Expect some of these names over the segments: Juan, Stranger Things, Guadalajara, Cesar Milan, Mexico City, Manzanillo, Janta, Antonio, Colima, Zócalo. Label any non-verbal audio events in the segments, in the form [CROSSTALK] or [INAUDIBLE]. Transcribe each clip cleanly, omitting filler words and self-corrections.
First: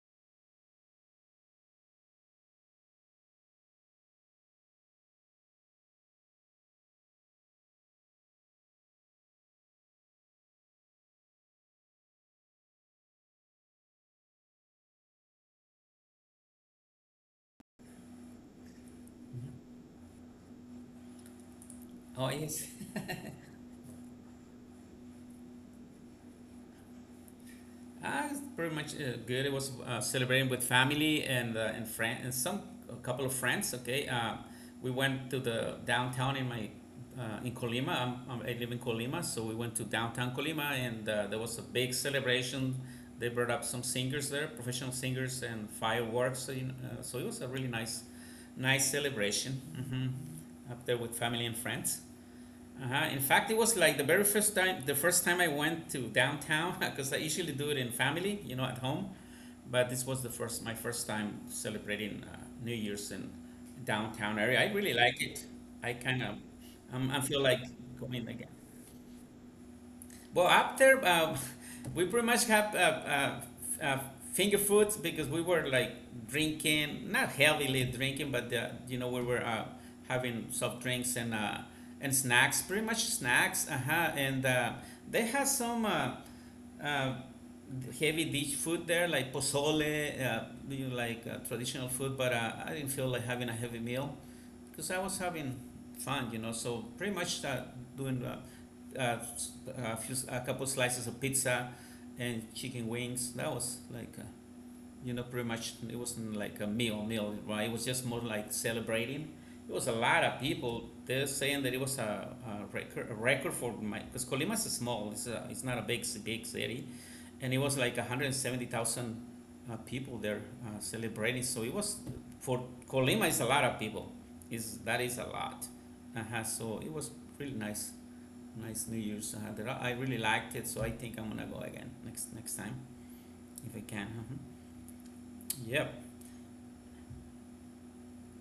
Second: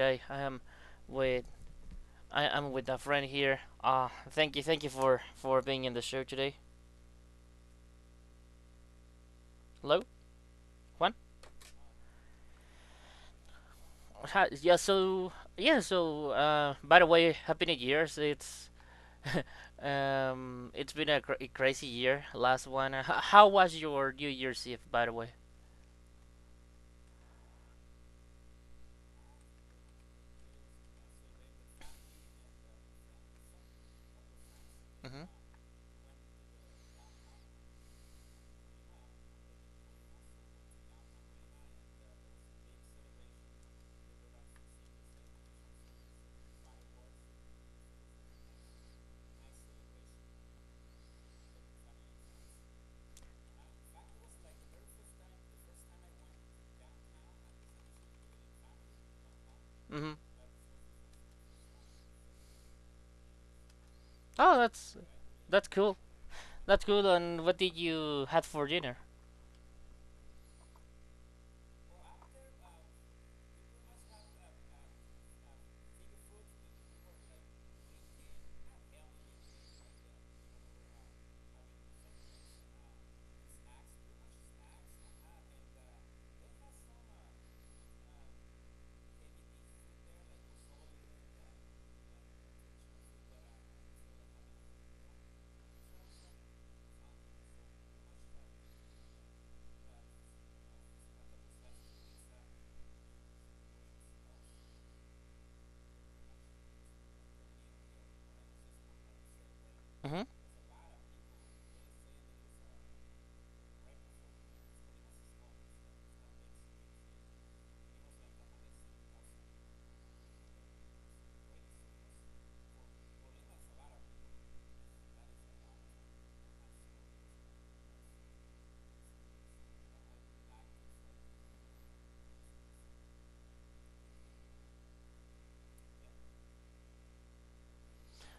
day. With I am with a friend here. Thank you for being in the show today. Hello, Juan. Hi, yeah. By the way, happy New Year's. It's [LAUGHS] it's been a crazy year. Oh yes, Last one. How was your New Year's Eve, by the way? [LAUGHS] I was pretty much good. It was celebrating with family and and friend and some a couple of friends. Okay, we Mhm. went to the downtown in my in Colima. I live in Colima, so we went to downtown Colima, and there was a big celebration. They brought up some singers there, professional singers, and fireworks. So, you know, so it was a really nice celebration hmm up there with family and friends. Uh-huh. In fact, it was like the very first time, the first time I went to downtown, [LAUGHS] because I usually do it in family, you know, at home. But this was Mhm. the first, my first time celebrating New Year's in downtown area. Oh, I really like it. that's I cool. kind of, That's cool. I feel And like what did going you had again. for dinner? Well, after [LAUGHS] we pretty much have f- uh, finger foods because we were like drinking, not heavily drinking, but you know we were having soft drinks and snacks, pretty much snacks. Uh huh. And they had some uh, heavy dish food there, like pozole, you know, like traditional food. But I didn't feel like having a heavy meal because I was having fun, you know. So pretty much start doing a few, a couple slices of pizza and chicken wings. That was like, you know, pretty much it wasn't like a meal, meal, right? It was just more like celebrating. It was a Mhm. lot of people. They're saying that it was a record for my because Colima is small. It's it's not a big, big city, and it was like 170,000 people there celebrating. So it was, for Colima, is a lot of people. Is that, is a lot. Uh-huh. So it was really nice New Year's. That I really liked it. So I think I'm gonna go again next time if I can. Uh-huh. Yep.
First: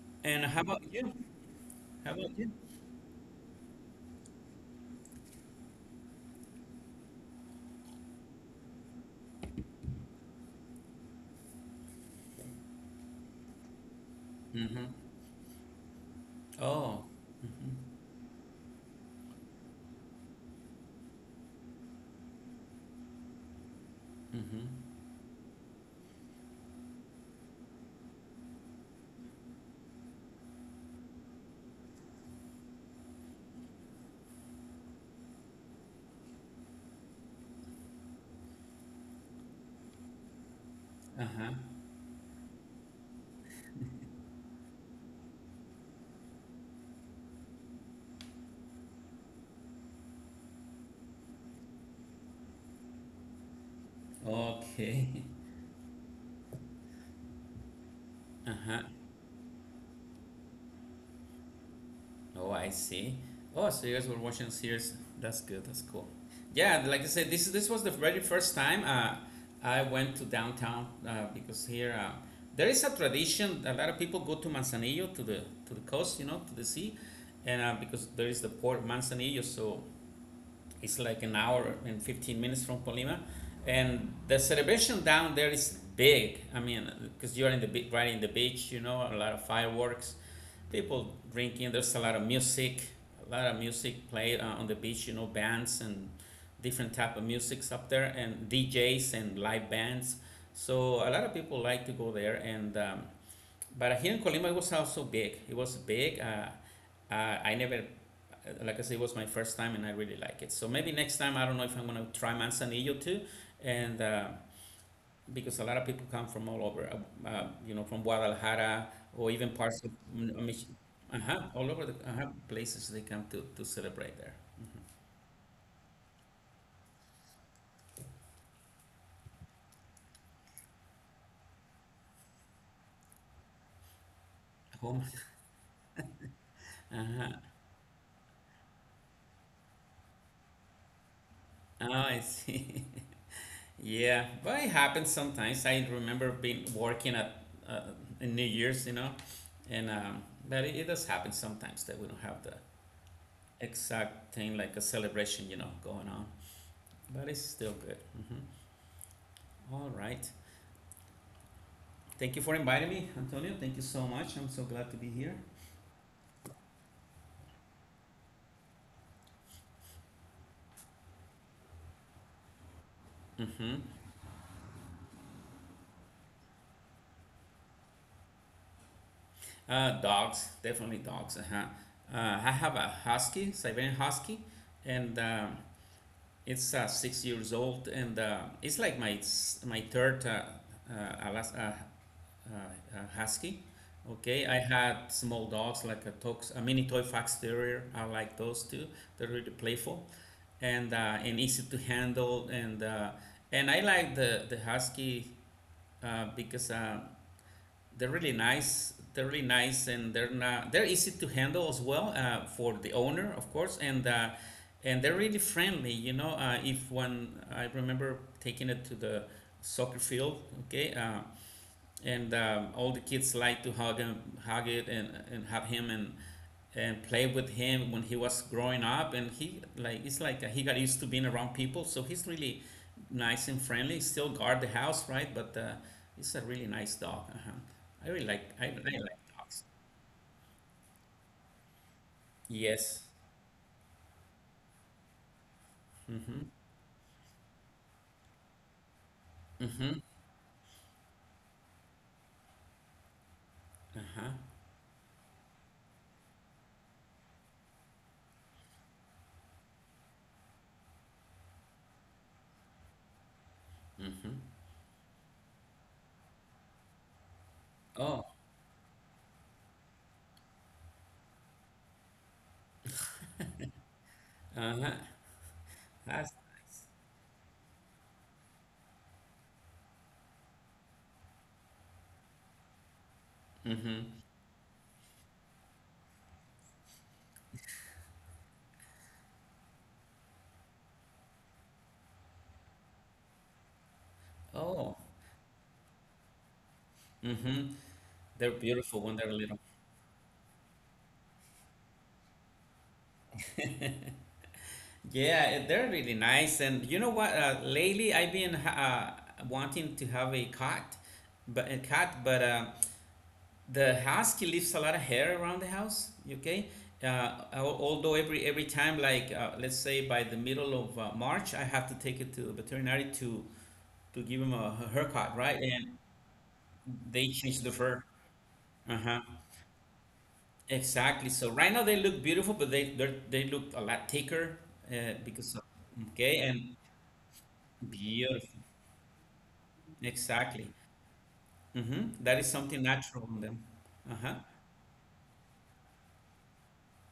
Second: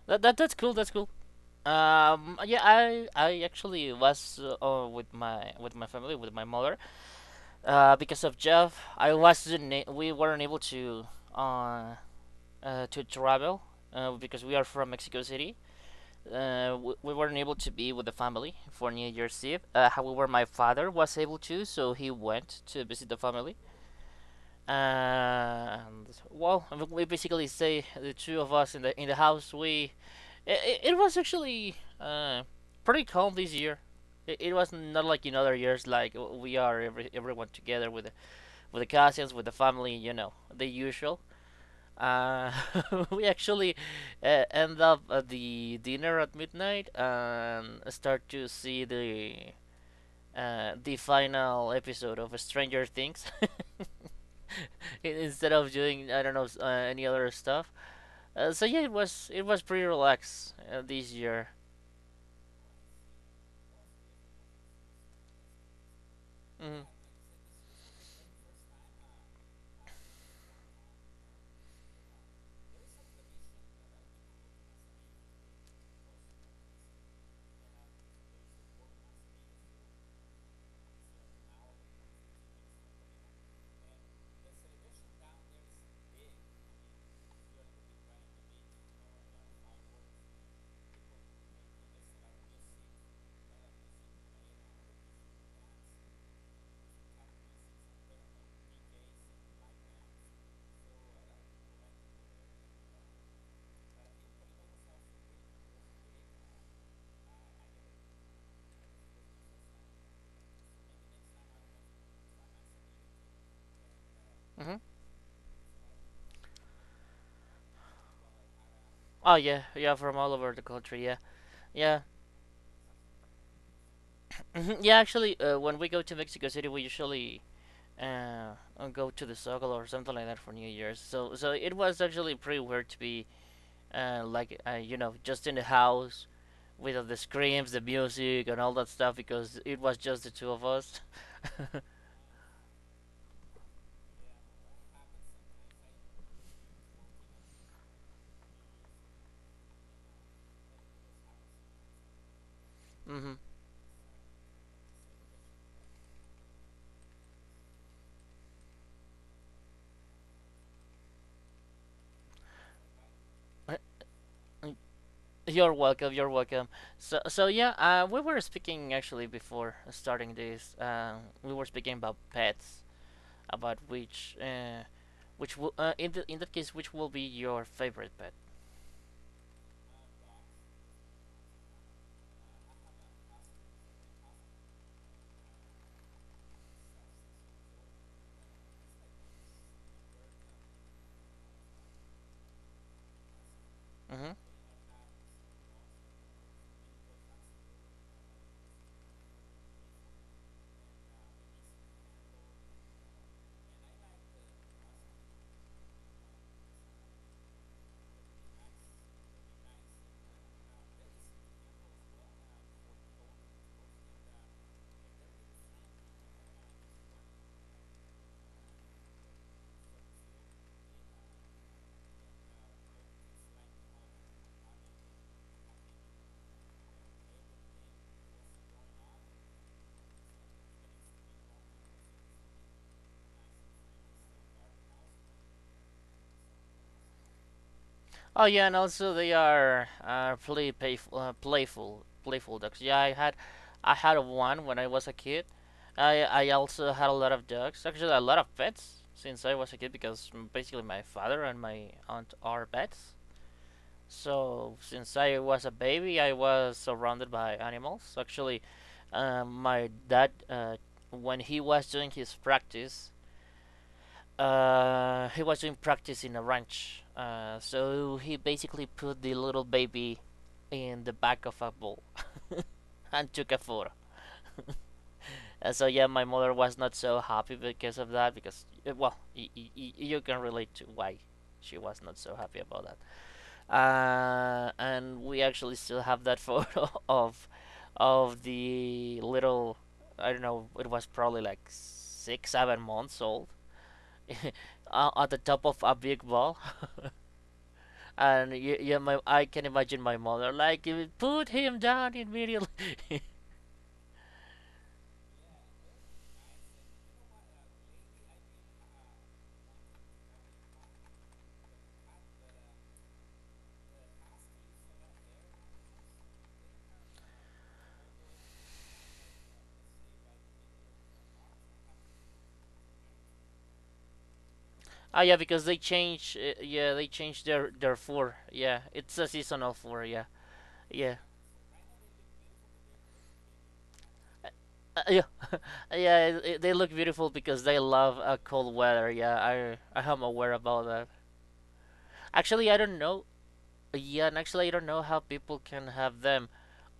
And That's how cool. about That's cool. you? How about you? Yeah, I actually was with my family with my mother. Because of Jeff, I wasn't a- we weren't able uh, to travel because we are Mm-hmm. from Mexico City. Oh. We weren't able Mm-hmm. to be with the family for New Year's Eve. However, my father was able to, so he went to visit the family. Mm-hmm. And well, we basically say the two of us in the house. We It was actually pretty calm this year. It was not like in other years, like we are everyone together with the cousins, with the family, you know, the usual. Uh-huh. Uh, [LAUGHS] we actually end up at the dinner at midnight and start to see the final episode of Stranger Things [LAUGHS] Okay. [LAUGHS] instead of doing I don't know any other stuff. So Uh-huh. yeah, it was pretty relaxed this year. Oh, I see. Oh, so you guys were watching series. That's good. That's cool. Yeah, Mm-hmm. like I said, this was the very first time I went to downtown because here there is a tradition. A lot of people go to Manzanillo to the coast, you know, to the sea, and because there is the port of Manzanillo, so it's like an hour and 15 minutes from Colima, and the celebration down there is big. I mean, because you're in the right in the beach, you know, a lot of fireworks, people drinking. There's a lot of music, a lot of music played on the beach. You know, bands and different type of musics up there, and DJs and live bands. So a lot of people like to go there. And But here in Colima, it was also big. It was big. I never, like I said, it was my first time, and I really like it. So maybe next time, I don't know if I'm gonna try Manzanillo too, and. Mm-hmm. Because a lot of people come from all over, you know, from Guadalajara or Oh even yeah, parts of yeah, from all over Mich- the country. Yeah, uh-huh, all over the yeah, uh-huh, places they come to celebrate there. [LAUGHS] yeah. Actually, when we go to Mexico City, we usually go to the Zócalo or something like that for New Year's. So, so it was actually pretty weird to be like Home. you know [LAUGHS] just in the house with all the screams, the music, and all that stuff because it was just the two of us. Oh, I see. [LAUGHS] Yeah, but it happens sometimes. I remember being working at in New Year's, you know, and but it does happen sometimes that we don't have the [LAUGHS] hmm exact thing like a celebration, you know, going on. But it's still good. Mhm. All right. Thank you for inviting me, Antonio. Thank you so much. I'm so glad to be here. You're welcome. You're welcome. So, so yeah, we were speaking actually before starting this. We were speaking about pets. Mm-hmm. About which in that case which will be your favorite pet. Dogs, definitely dogs. Uh-huh. I have a husky, Siberian husky, and it's 6 years old, and it's like my third uh, Alas- uh, husky. Hmm. Okay, I had small dogs like a, tox, a mini toy fox terrier. I like those too. They're really playful and easy to handle, and I like the husky because they're really nice. They're really nice, and they're not. They're easy to handle as well for the owner, of course, and they're really friendly. You know, if one I remember taking it to the soccer field, okay, and all the kids like to hug him, hug it, and hug him, and played with him when he was growing up, and he like it's like he got used to being around people, so he's really nice and friendly, still guard the house, right? But he's a really nice dog, uh-huh. I really like, Oh I yeah, really and like also they dogs. are playful, playful dogs. Yes. Yeah, I had one when I was a kid. I Mm-hmm. I also had a lot of dogs. Actually, a lot of pets since I was a Mm-hmm. kid because basically my father and my aunt are pets. Uh-huh. So since I was a baby, I was surrounded by animals. Actually, my dad when he was doing his practice Mm-hmm. He was doing practice in a ranch. Oh. So he basically put the little baby in the back of a bull [LAUGHS] and took a photo. Uh-huh. And so yeah, That's- my mother was not so happy because of that. Because well, you can relate to why she was not so happy about that. mm-hmm. And we actually still have that photo [LAUGHS] of the little. I don't know. It was probably like six, 7 months old Oh. [LAUGHS] on the top of a big ball, Mm-hmm. [LAUGHS] They're and beautiful when they're I little. can imagine my mother like put him down immediately. [LAUGHS] Yeah, eh, they're really nice. And you know what? Lately, I've been wanting to have a cat, but the husky leaves a lot of hair around the house. Okay. Although every time, like let's say by the middle of March, I have to take it to a veterinary to give him a Ah, haircut, yeah, right? because they And change. Yeah, they they change change the fur. their fur. Yeah, Uh huh. it's a seasonal fur. Yeah, yeah. Exactly. So right now they look beautiful, but they look a lot thicker uh, Uh, yeah, because of, okay yeah. And They look beautiful because they love beautiful. cold weather. Yeah, I am aware Exactly. about that. Mhm. That is something Actually, I don't natural know. in them. Uh-huh. Yeah, and actually, I don't know how people can have them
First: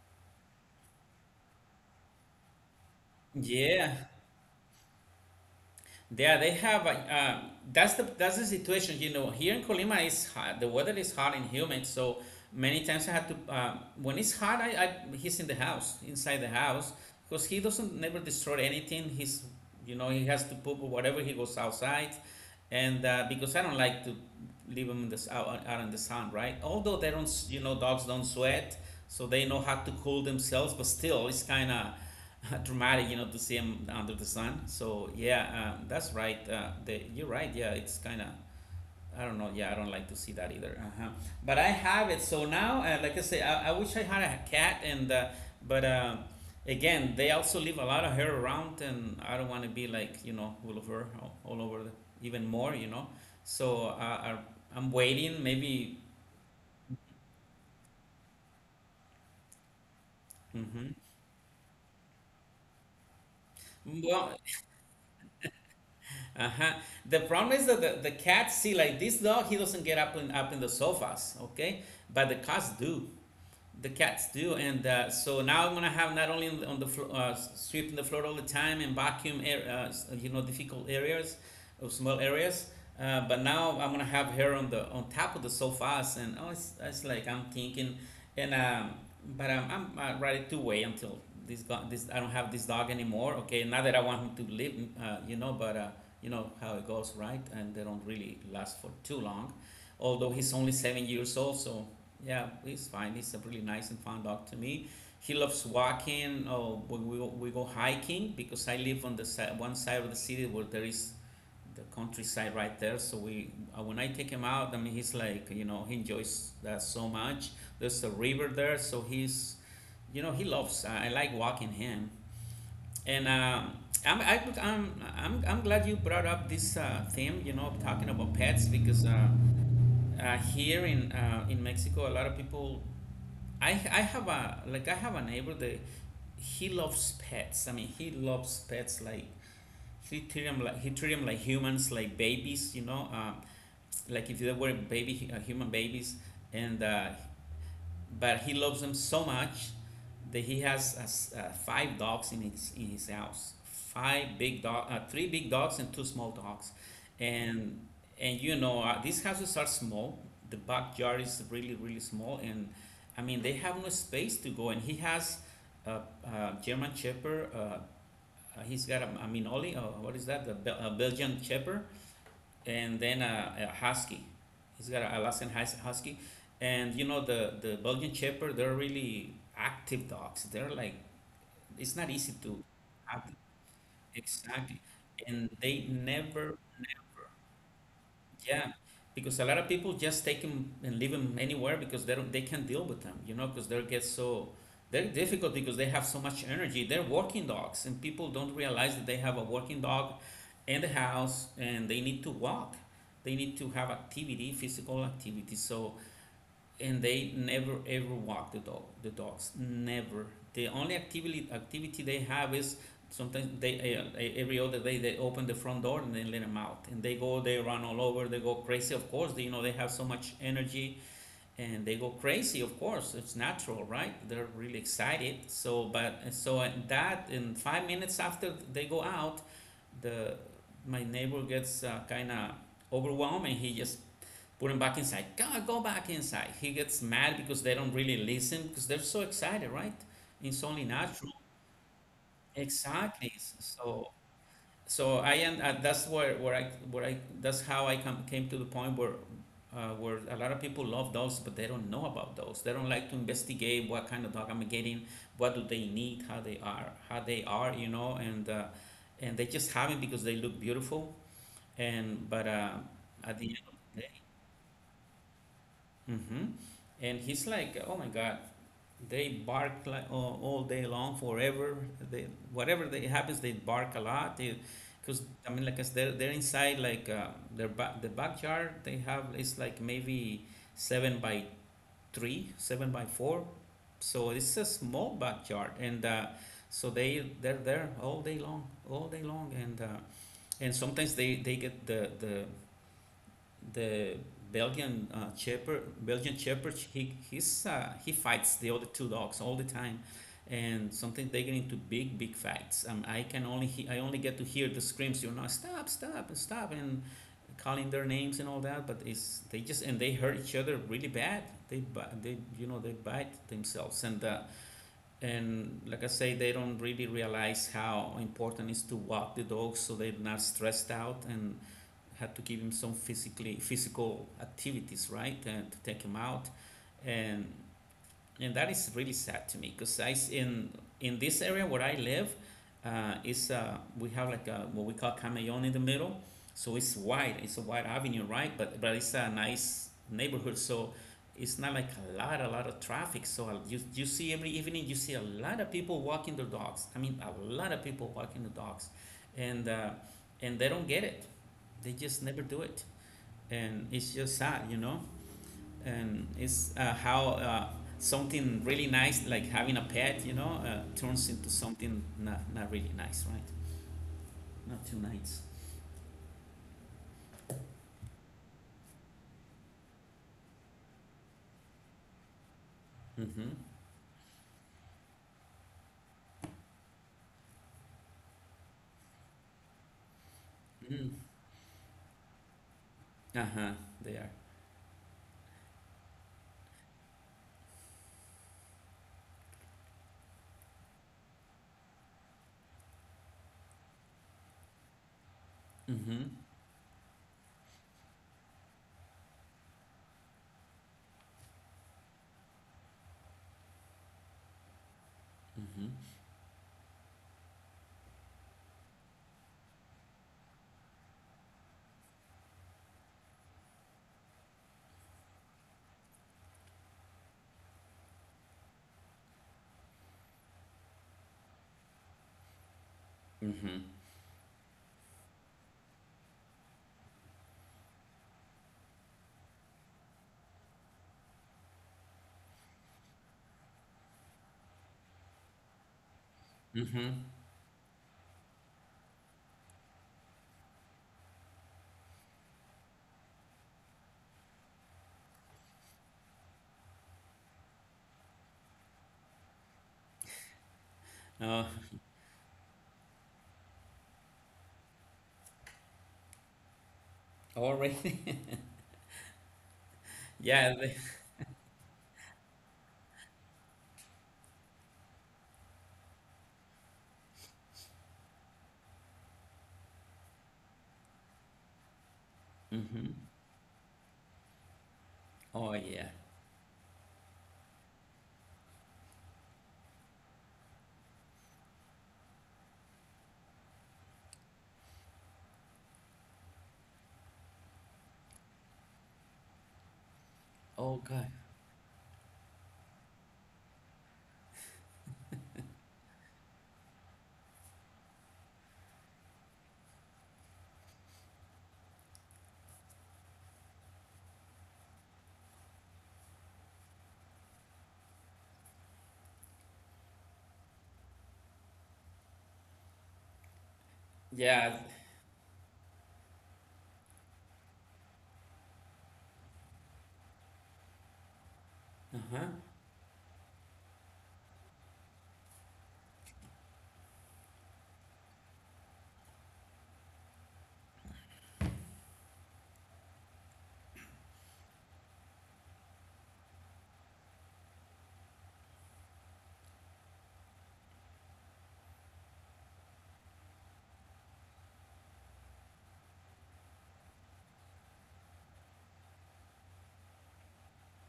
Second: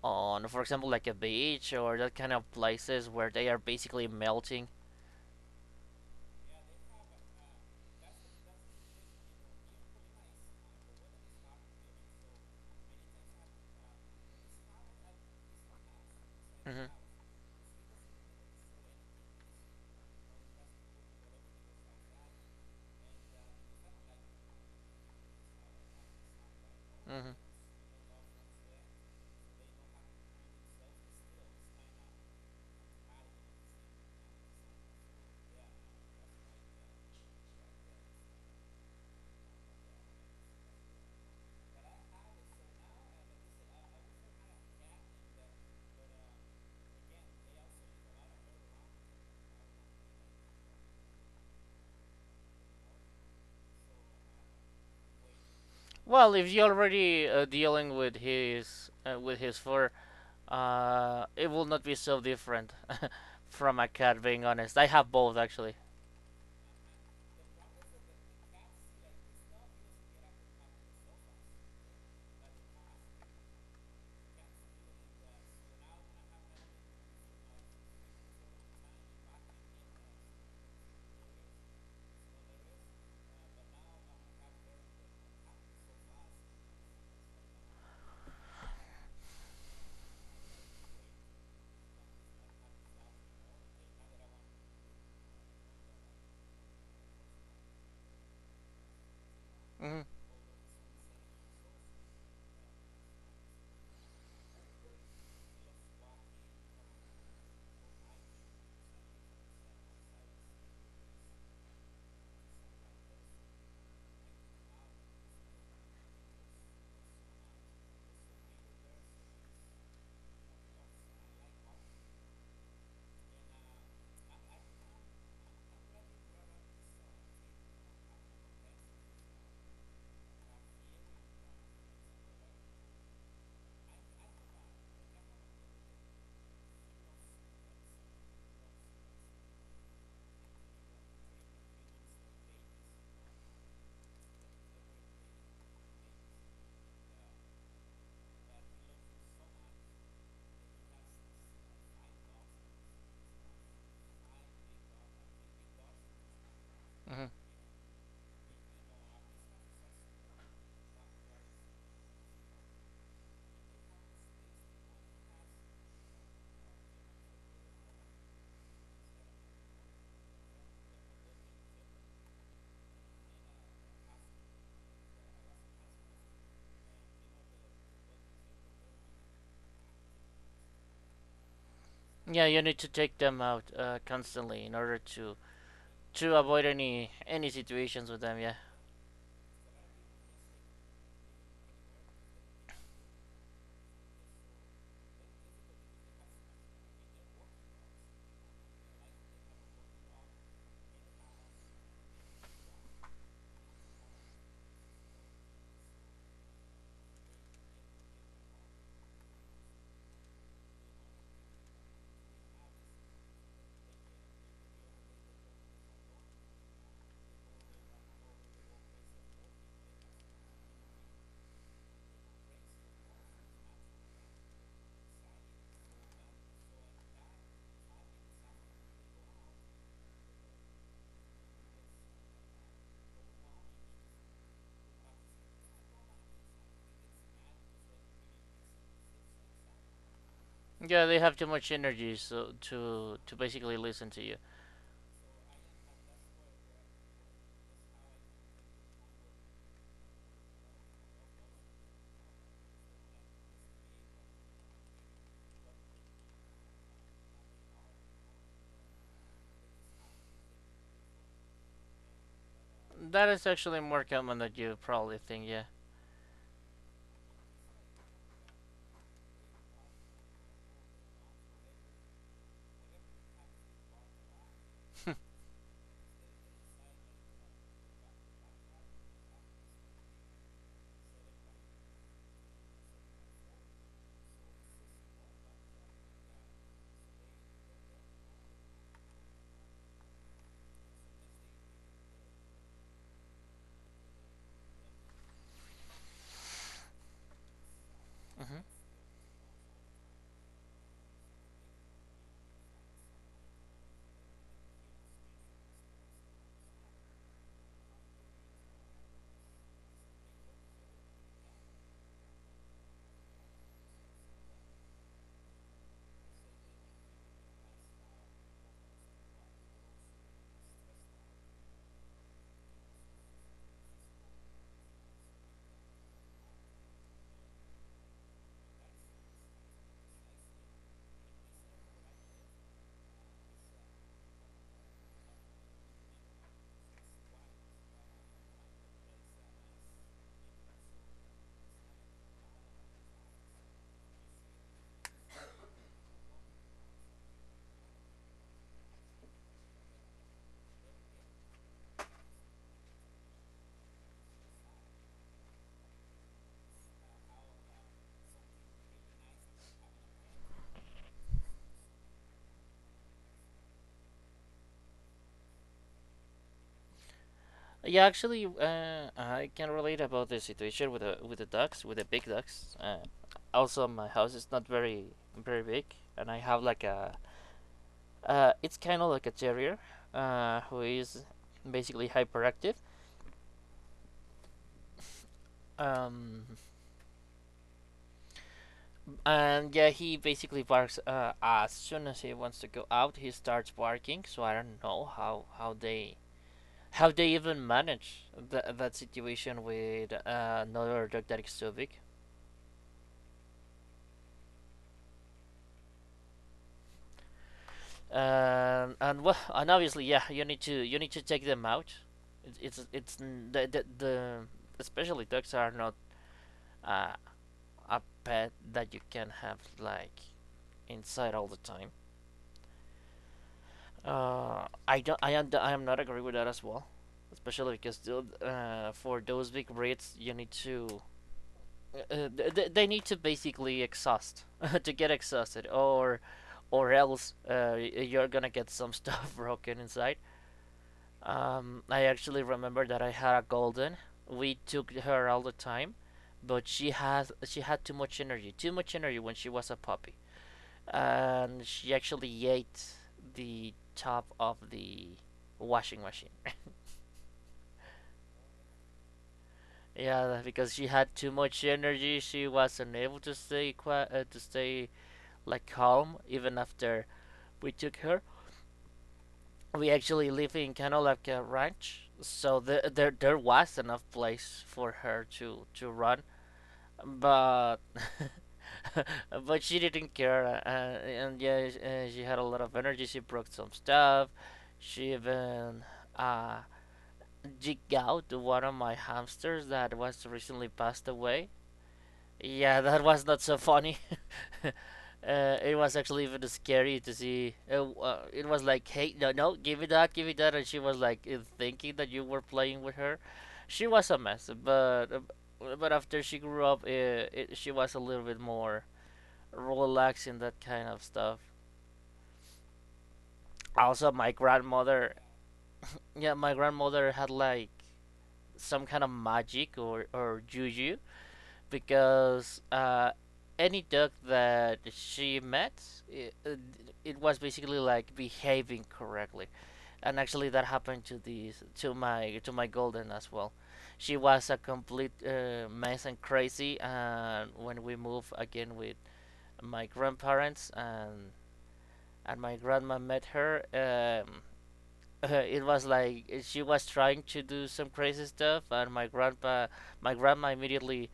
on, for example, like a beach or that kind of places where they are Yeah. basically melting. Yeah, they have. That's the that's the situation. You know, here in Colima is hot. The weather is hot and humid. So many times I have to. When it's hot, I he's in the house, inside the house, Hmm. because he doesn't never destroy anything. He's, you know, he has to poop or whatever. He goes outside, and because I don't like to leave him in this out in the sun, right? Although they don't, Hmm. You know, dogs don't sweat, so they know how to cool themselves. But still, it's kind of [LAUGHS] dramatic, you know, to see him under the sun. So yeah, that's right. You're right. Yeah, it's kind of. I don't know. Yeah, I don't like to see that either. Uh-huh. But I have it. So now, like I say, I wish I had a cat. And but Again, they also leave a lot of hair around, and I don't want to be like, you know, all over, all over, the, even more. You know. So I'm waiting. Maybe. Well, if you're already dealing with his fur, Mm-hmm. It will not be so different [LAUGHS] from a cat. Well, Being honest, I have both actually. uh-huh. The problem is that the cats see, like this dog, he doesn't get up in up in the sofas, okay? But the cats do. The cats do, and so now I'm gonna have not only on on the sweeping the floor all the time and vacuum, air, you know, difficult areas, or small areas, but now I'm gonna have her on the on top of the sofas, and oh, it's like I'm thinking, and but I'm ready to wait until this dog, this I don't have this dog anymore. Okay, not that I want him to live, you know, but you know how it goes, right? And they don't really last for too long, Hmm. although he's only 7 years old, so yeah, he's fine. He's a really nice and fun dog to me. He loves walking. Oh, we go hiking because I live on the side, one side of the city where there is the countryside right there. So we when I take him out, I mean he's like, you know, he enjoys that so much. There's a river there, so he's, you know, he loves. I like walking him, and I'm, I, could- I'm glad you brought up this theme. You know, talking about pets because. Here in Mexico, a lot of people I have a like I have a neighbor that he loves pets. I mean, he loves pets like he treat them like he treat 'em like humans, like babies. You know, like if they were baby human babies, and but he loves them so much that he has 5 dogs in his house. 5 big dog, 3 big dogs and 2 small dogs, Hmm. and and you know these houses are small. The backyard is really really small, and I mean they have no space to go. And he has a, a German Shepherd. He's got a Minoli. What is that? A Belgian Shepherd and then a husky. He's got a Alaskan husky, and you know the Belgian Shepherd. They're really active dogs. They're like it's not easy Yeah, you to need to take have them. them out constantly in Exactly, order and they to never avoid any situations with them. Yeah, yeah, because a lot of people just take them and leave them anywhere because they can't deal with them, you know, because they get so they're difficult because they have so much energy. They're working dogs, and people don't realize that they have a working dog in the house and they need to walk. They need to have activity, physical activity. So and they never ever walk the dog the dogs never— the only activity they have is sometimes they every other day they open the front door and they let them out, and they go, they run all over, they go crazy, of course. They, they have so much energy and they go crazy, of course. It's natural, right? They're really excited. So, but so that in 5 minutes after they go out, the my neighbor gets kind of overwhelmed, and he just put him back inside. Go, go back inside. He gets mad because they don't really listen because they're so excited, right? It's only yeah, they natural. have too much energy so Exactly. to basically So, listen to you. so I am. That's where I— that's how I come came to the point where. Where a lot of people love dogs, but they don't know about dogs. They don't like to investigate what kind of dog I'm getting, what do they need, how they are, you know, and they just have it because they look beautiful. And but That At the is actually end. more common than you probably think. Yeah. Mm-hmm. And he's like, oh my God, they bark like all day long forever. They— whatever they happens, they bark a lot. Because I mean, like I they're inside like their the backyard they have is like maybe seven by three, seven by four. So it's a small backyard, and so they— they're there all day long, and sometimes they get the the Belgian shepherd, Belgian shepherd, he's he fights the Hmm. other two dogs all the time, and sometimes they get into big fights. I can only I only get to hear the screams, you know, stop, stop, stop, and calling their names and all that. But it's— they just— and they hurt each other really bad. They they, you know, they bite themselves, and like I say, they don't really realize how important it is to walk the dogs so they're not stressed out, and had to give him some physical activities, right, and to take him out. And and that is really sad to me because I in— in this area where I live, is we have like a, what we call Camellón in the middle, so it's wide. It's a wide avenue, right? But it's a nice neighborhood, so it's not like a lot— a lot of traffic. So you see every evening you see a lot of people walking their dogs. I mean a lot of people walking the dogs, and uh, and they don't get it. They just never do it, and it's just sad, you know. And it's how something really nice like having a pet, you know, turns into something not, not really nice, right? Not too nice. Yeah, actually, I can relate about the situation with the ducks, with the big ducks. Mm-hmm. Also, my house is not very very big, and I have like a it's kind of like a terrier, who is Mm. basically hyperactive. Uh-huh. They are. Um, and yeah, he basically barks as soon as he wants to go out. He starts barking, so I don't know Mm-hmm. how they even manage that situation with another dog that is so big. Mm-hmm. And well, and obviously, yeah, you need to take them out. It's the especially dogs are not uh, a pet that you can have like inside all the time. Mm-hmm. I am not agree with that as well, especially because for those big breeds you need to uh, they need to basically exhaust [LAUGHS] to get exhausted or else Mm-hmm. You're gonna get some stuff [LAUGHS] broken inside. I actually remember that I had a golden. We took her all the time, but she had too much energy when she was a puppy, uh, and she actually ate the top of the washing machine. [LAUGHS] Already. [LAUGHS] Yeah, because Yeah, she had too much energy, she wasn't able to stay quiet, to stay like calm even after we took her. We actually live in kind like ranch, so there mm-hmm. there there was enough place for her Oh to yeah. run but [LAUGHS] but she didn't care and yeah she had a lot of energy, she broke some stuff, she even uh, jigged out one of my hamsters that was recently Oh passed god. away. Yeah, that was not so funny. [LAUGHS] uh, it was actually even scary to see. It was like, hey, no, no, give me that, and she was like thinking that you were playing with her. She was a mess, but after she grew up, she was a little bit more relaxing that kind of stuff. Also, my Yeah. grandmother, yeah, my grandmother had like some kind of magic or juju because Uh-huh. Any dog that she met, it, it, was basically like behaving correctly, and actually that happened to these to my golden as well. She was a complete mess and crazy, and when we moved again with my grandparents and my grandma met her. Um, [LAUGHS] it was like she was trying to do some crazy stuff, and my grandpa, my grandma immediately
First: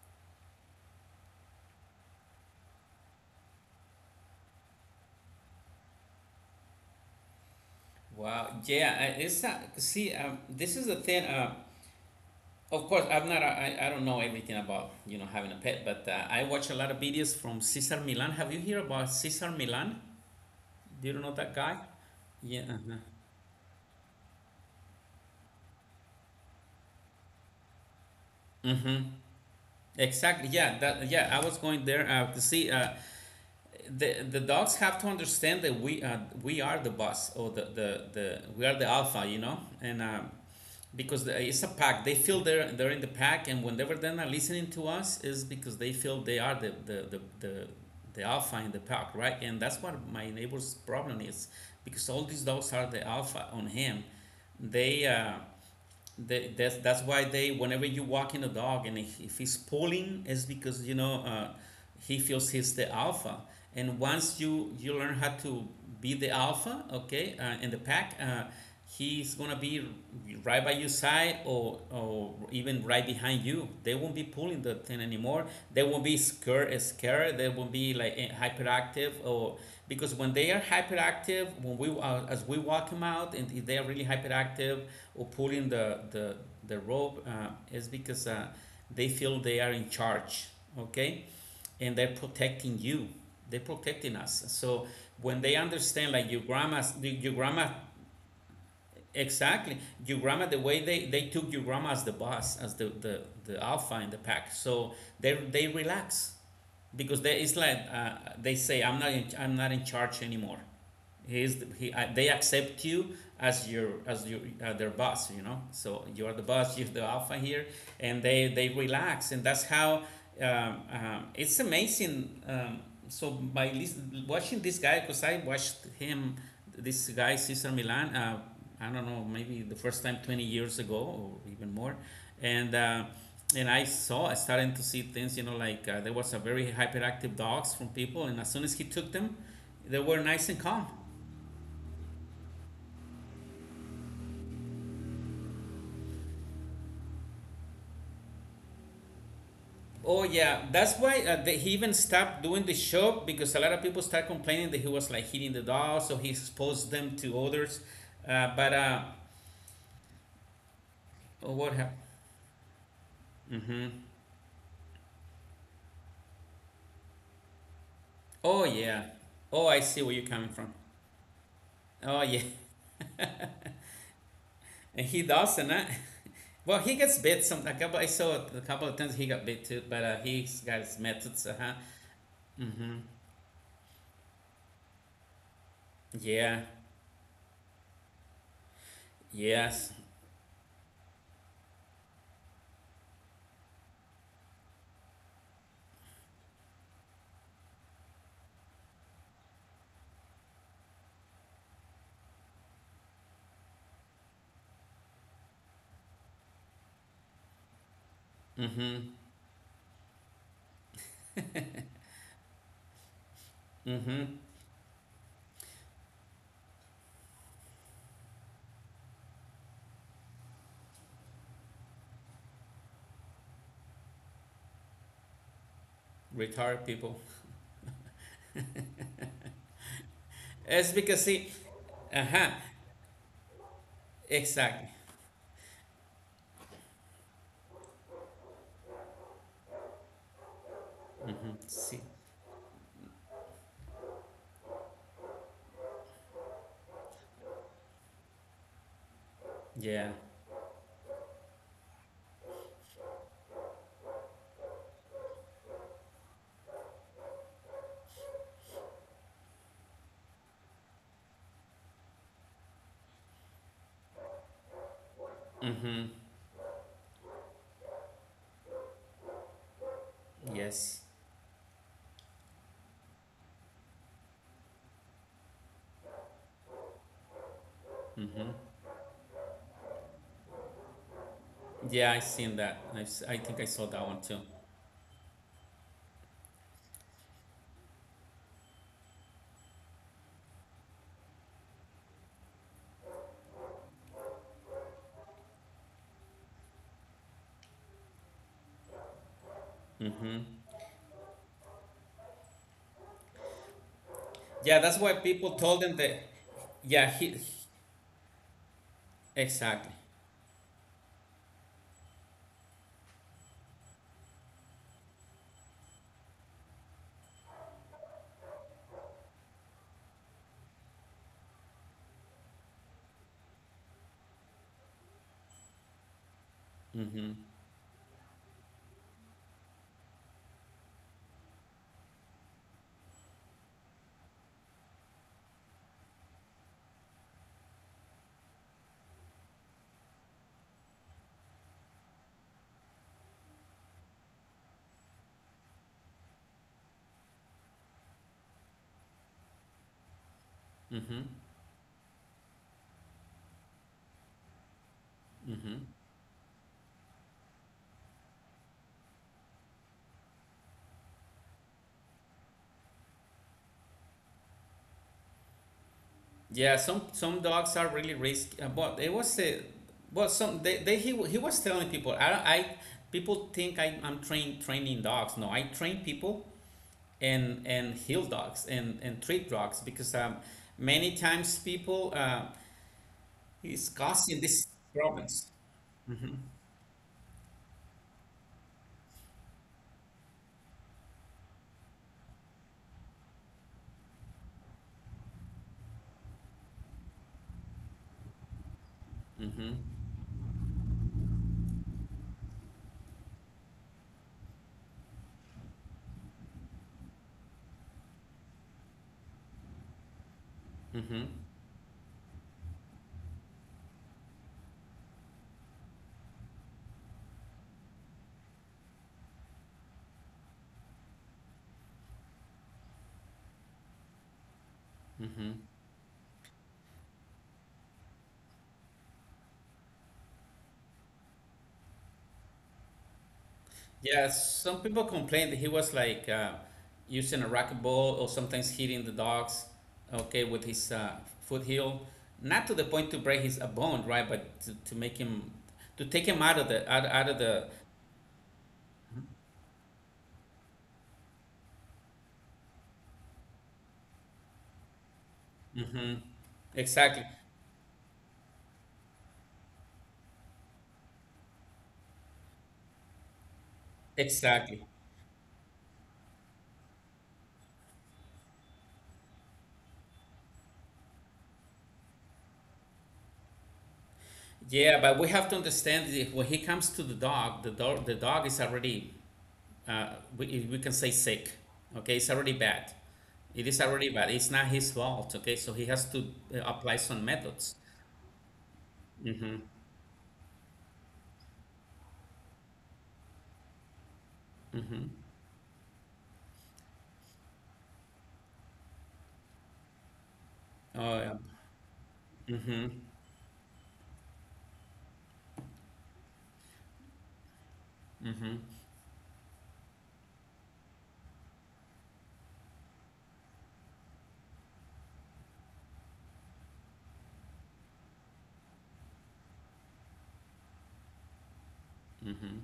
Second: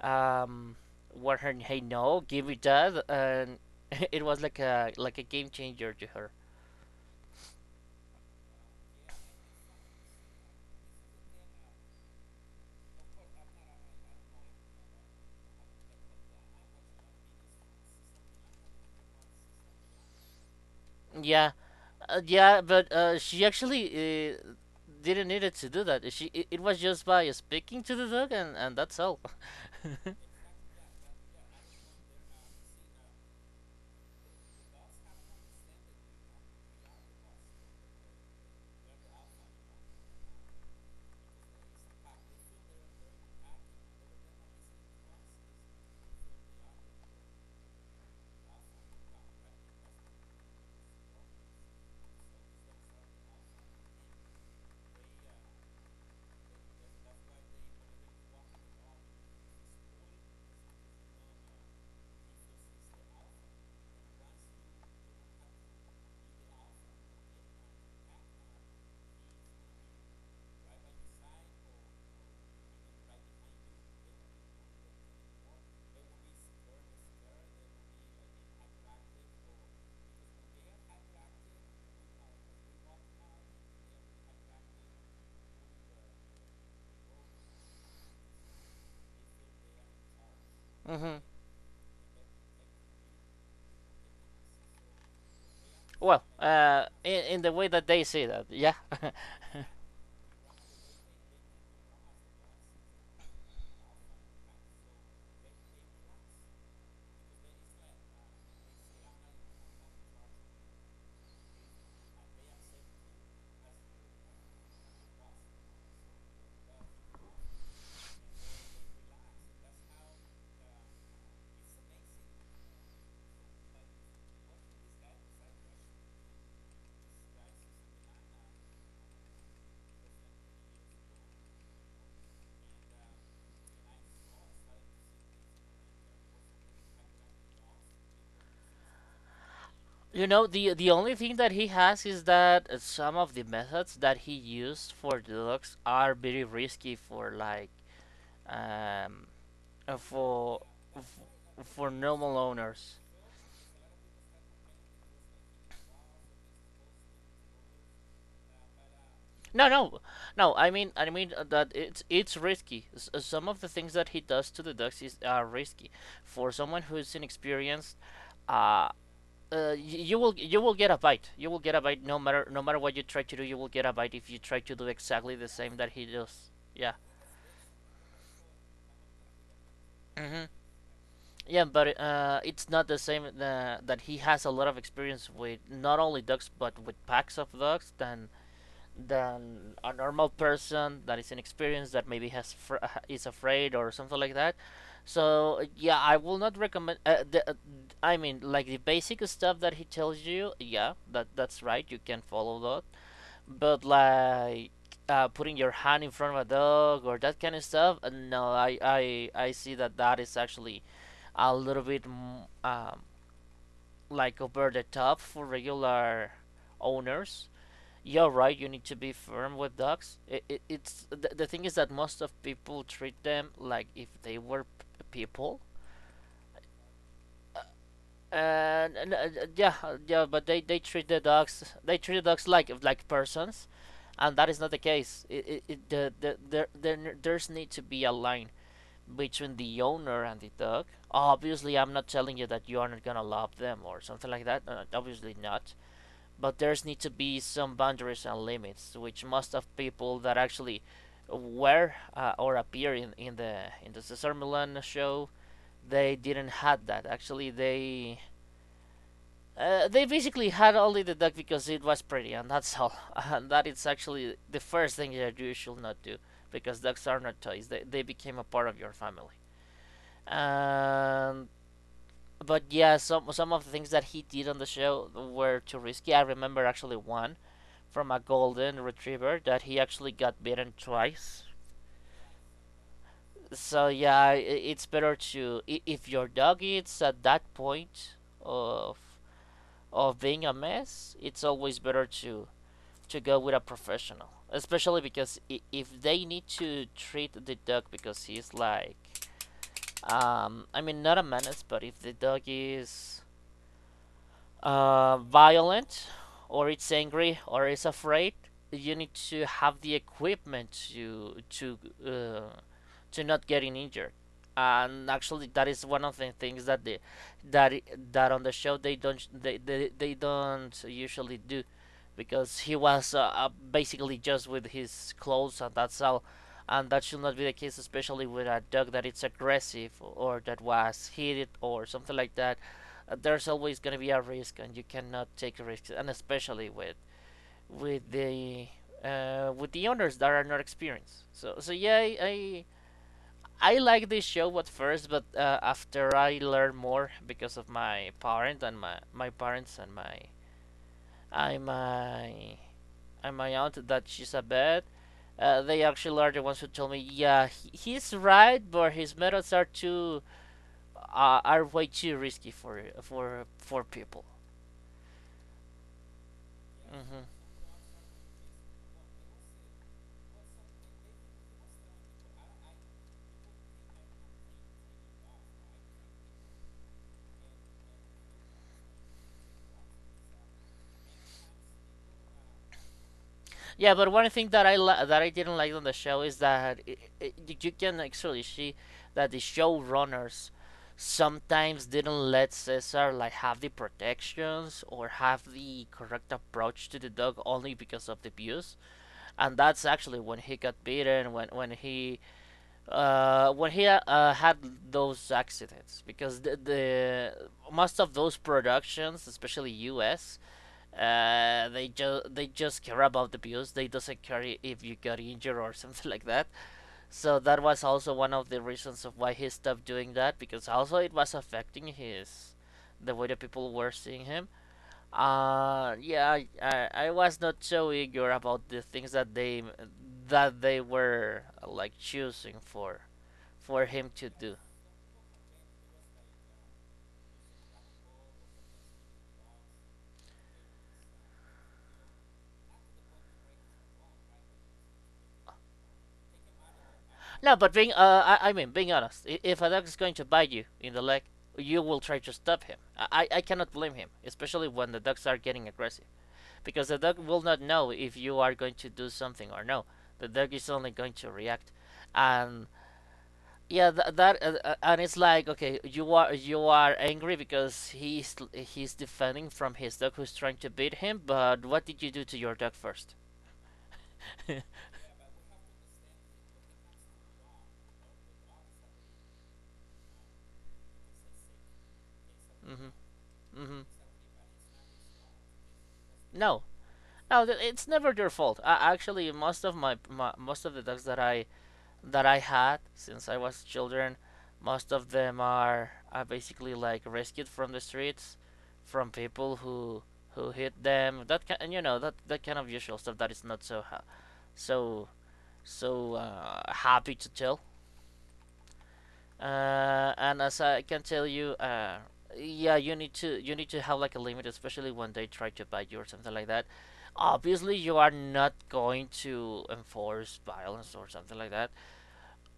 um, what her, "Hey, no, give it that," and [LAUGHS] it was like a game changer to her. Wow, yeah. It's see This is the thing. Of course, I'm not. I don't know everything about, you know, having a pet, but I watch a lot of videos from Cesar Milan. Have you heard about Cesar Milan? Do you know Yeah, that guy? Yeah, Yeah. but Uh-huh. She actually didn't need it to do that. She it was just by speaking to the dog, and Mm-hmm. that's all. [LAUGHS] Exactly. Yeah. That. Yeah. I was going there to see. The dogs have to understand that we are the boss, or the we are the alpha. You know, and because it's a pack. They feel they're in the pack, and whenever they're not listening to us, is because they feel they are the alpha in the pack, right? And that's what my neighbor's problem is, because all these dogs are the alpha on him. They uh, that's why they whenever you walk in a dog, and if he's pulling, it's because, you know, he feels he's the alpha. And once you learn how to be the alpha, okay, in the pack, he's gonna be right by your side, or even right behind you. They won't be pulling the thing anymore. They won't be scared, they won't be like hyperactive or— because when they are hyperactive, when we as we walk them out, and if they are really hyperactive or pulling the rope, is because they feel they are in charge, okay, Hmm. and they're protecting you, they're protecting us. So when they understand, like Well, your grandma, in the way that they say that, yeah. [LAUGHS] exactly, your grandma, the way they took your grandma as the boss, as the alpha in the pack. So they— they relax, because they it's like they say, I'm not in, I'm not in charge anymore. He is, he they accept you as your— as your their boss, you know. So you are the boss. [LAUGHS] You're the alpha here, and they relax. And that's how— it's amazing. So by lis- Watching this guy, because I watched him, this guy Cesar Milan, I don't know, maybe the first time 20 years ago, or even more. and uh, and I saw, I started to see things, you know. Like there was a very hyperactive dogs from people, and as soon as he took them, they were You nice know, and calm. the only thing that he has is that some of the methods that he used for the dogs are very risky for like um, uh, Oh yeah, for that's why he even for stopped normal doing the owners. show because a lot of people start complaining that he was like hitting the doll, so he exposed them to others. But No, no, no. I mean, Oh, what that happened? It's risky. Some of the Mm-hmm. things that he does to the ducks is are risky. For someone who's inexperienced, Oh uh, yeah. Oh, I uh, see where you're coming you from. will get a bite. You will get a bite Oh no yeah, matter no matter what you try to do. You will get a bite if you try to do [LAUGHS] and he exactly the doesn't. same that he does. [LAUGHS] Well, he Yeah. gets bit some. A couple I saw it a couple of times he got bit too, but Hmm. he's got his methods. Uh Yeah, huh. but it's not Mm-hmm. the same that he has a lot of experience with not only ducks Yeah. but with packs of ducks then. Than Yes. a normal person that is inexperienced that maybe has is afraid or something like that. So yeah, I will not recommend. I mean, like the basic stuff that he tells you. Yeah, that that's right. You can follow that. But like putting your hand in front of a dog or that kind of stuff. No, Mm-hmm. I see that that is actually a little bit mm, um, Mm-hmm. like over the top for regular owners. Yeah, right. You need to be firm with dogs. It's the thing is that most of people treat them like if they were people. Retired people. Yeah, but they It's treat the because he. dogs they treat the Uh dogs huh. Like persons, and that is not the Exactly. case. It there there there's need to be a line between the owner and the dog. Mm-hmm. Obviously, I'm See. not telling you that you are not gonna love them or something like that. Obviously not. But there's need to be some boundaries and limits, which most of Yeah. people that actually were or appear in the Cesar Milan show, they didn't had that. Actually, they basically had only the duck because it was pretty, and that's [LAUGHS] all. And that is actually the first thing that you should Mm-hmm. not do because ducks are not toys. They became a part of your family. Yes. And but yeah, some of the things that he did on the show were too risky. I remember actually one from a golden retriever that he actually got bitten twice. Yeah, I seen that. I think I saw So that one yeah, too. it's better to if your dog is at that point of of being a mess, it's always better to go with a professional, especially because if they need to treat the dog because he's like I mean not a menace, but if the dog is Yeah, that's why people told him violent that. or it's Yeah, he— angry or it's afraid, you need to have exactly. the equipment uh, to not getting injured. And actually, that is one of the things that that on the show they don't they don't usually do, because he was basically just with his clothes and that's all, and that should Mm-hmm. not be the case, especially with a dog that it's aggressive or that was heated or something like that. There's always going to be a risk, and you cannot take risks, and especially with the with the owners that are not experienced. So so yeah, I liked this show at first, but after I learned more because of my parent and my parents and my Mm-hmm. I my and my aunt that she's a bad. Mm-hmm. They actually are the ones who told me, yeah, he, he's right, but his methods are too are way too risky for people. Yeah, hmm some dogs are really risky. But it was a, but some they— he was telling people, I don't— I— people think I'm training dogs. No, I train people, and heal dogs and treat dogs because many times people is Yeah, but one causing thing these that I problems. didn't like on the show Mm-hmm. is that I you you can actually see that the showrunners sometimes didn't let Cesar like have the protections or have the correct approach to the dog only because of the abuse, and Mm-hmm. that's actually when he got beaten when he had those accidents because the most of those productions, especially U.S Mm-hmm. They just care about the views. They doesn't care if you got injured or [LAUGHS] something like that. So that was also one of the reasons of why he stopped doing that because also it was affecting his the way the people were seeing him. Mm-hmm. Yeah, I was not so eager about the things that they were like choosing for him Yeah, to do. some people complained that he was like using a racquetball, or sometimes hitting the dogs, okay, with his foot heel. Not to the point to break his a bone, right? But to make him to take him out of the out, out of No, the. but being I mean, being honest, if a dog is going to bite you in the leg, you will try to stop him. I cannot blame him, especially when the dogs are getting aggressive, Mm-hmm. because the Exactly. dog will not know if you are going to do something or no. The dog is only going to react, and yeah, th- that Exactly. and it's like okay, you are angry because he's defending from his dog who's trying to beat him, but what did you do to your dog first? [LAUGHS] Yeah, but we have to understand that when he comes to the dog, the dog is already uh, we— we can say sick. Okay, it's already hmm bad. It is hmm already bad. It's not his fault, okay? So he has to No, apply some no, methods. it's never their fault. Actually, Mm-hmm. Most of the dogs that I had since I was children, most Mm-hmm. of them are basically like rescued from the streets, from people who hit Oh, them. yeah. That kind, you know that kind of Mm-hmm. usual stuff that is not so ha so so happy to tell. Mm-hmm. And as I can tell you, yeah, you need to have like a limit, especially when they try to bite you or something like that. Obviously, you are not going to enforce violence or something like that, Mm-hmm.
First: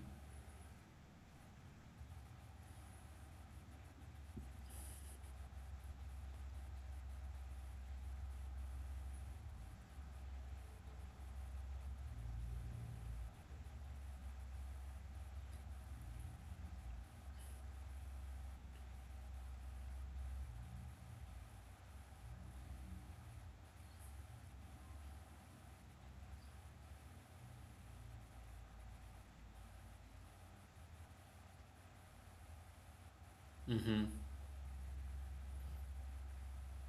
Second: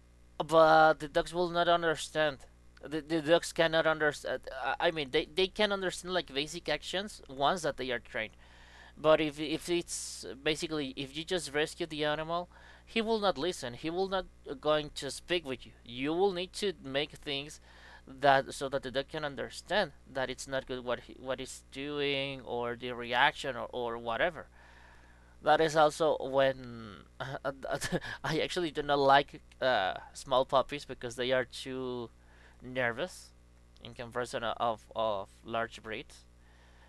but the dogs will not understand. The dogs cannot understand. I mean, they can understand like basic actions once that they are trained. But if it's basically if you just rescue the animal, he will not listen. He will not going to speak with you. You will need to make things that so that the dog can understand that it's not good what he, what it's doing or the reaction or whatever. That is also when [LAUGHS] I actually do not like small puppies because they are too nervous in Mm-hmm. comparison of large breeds.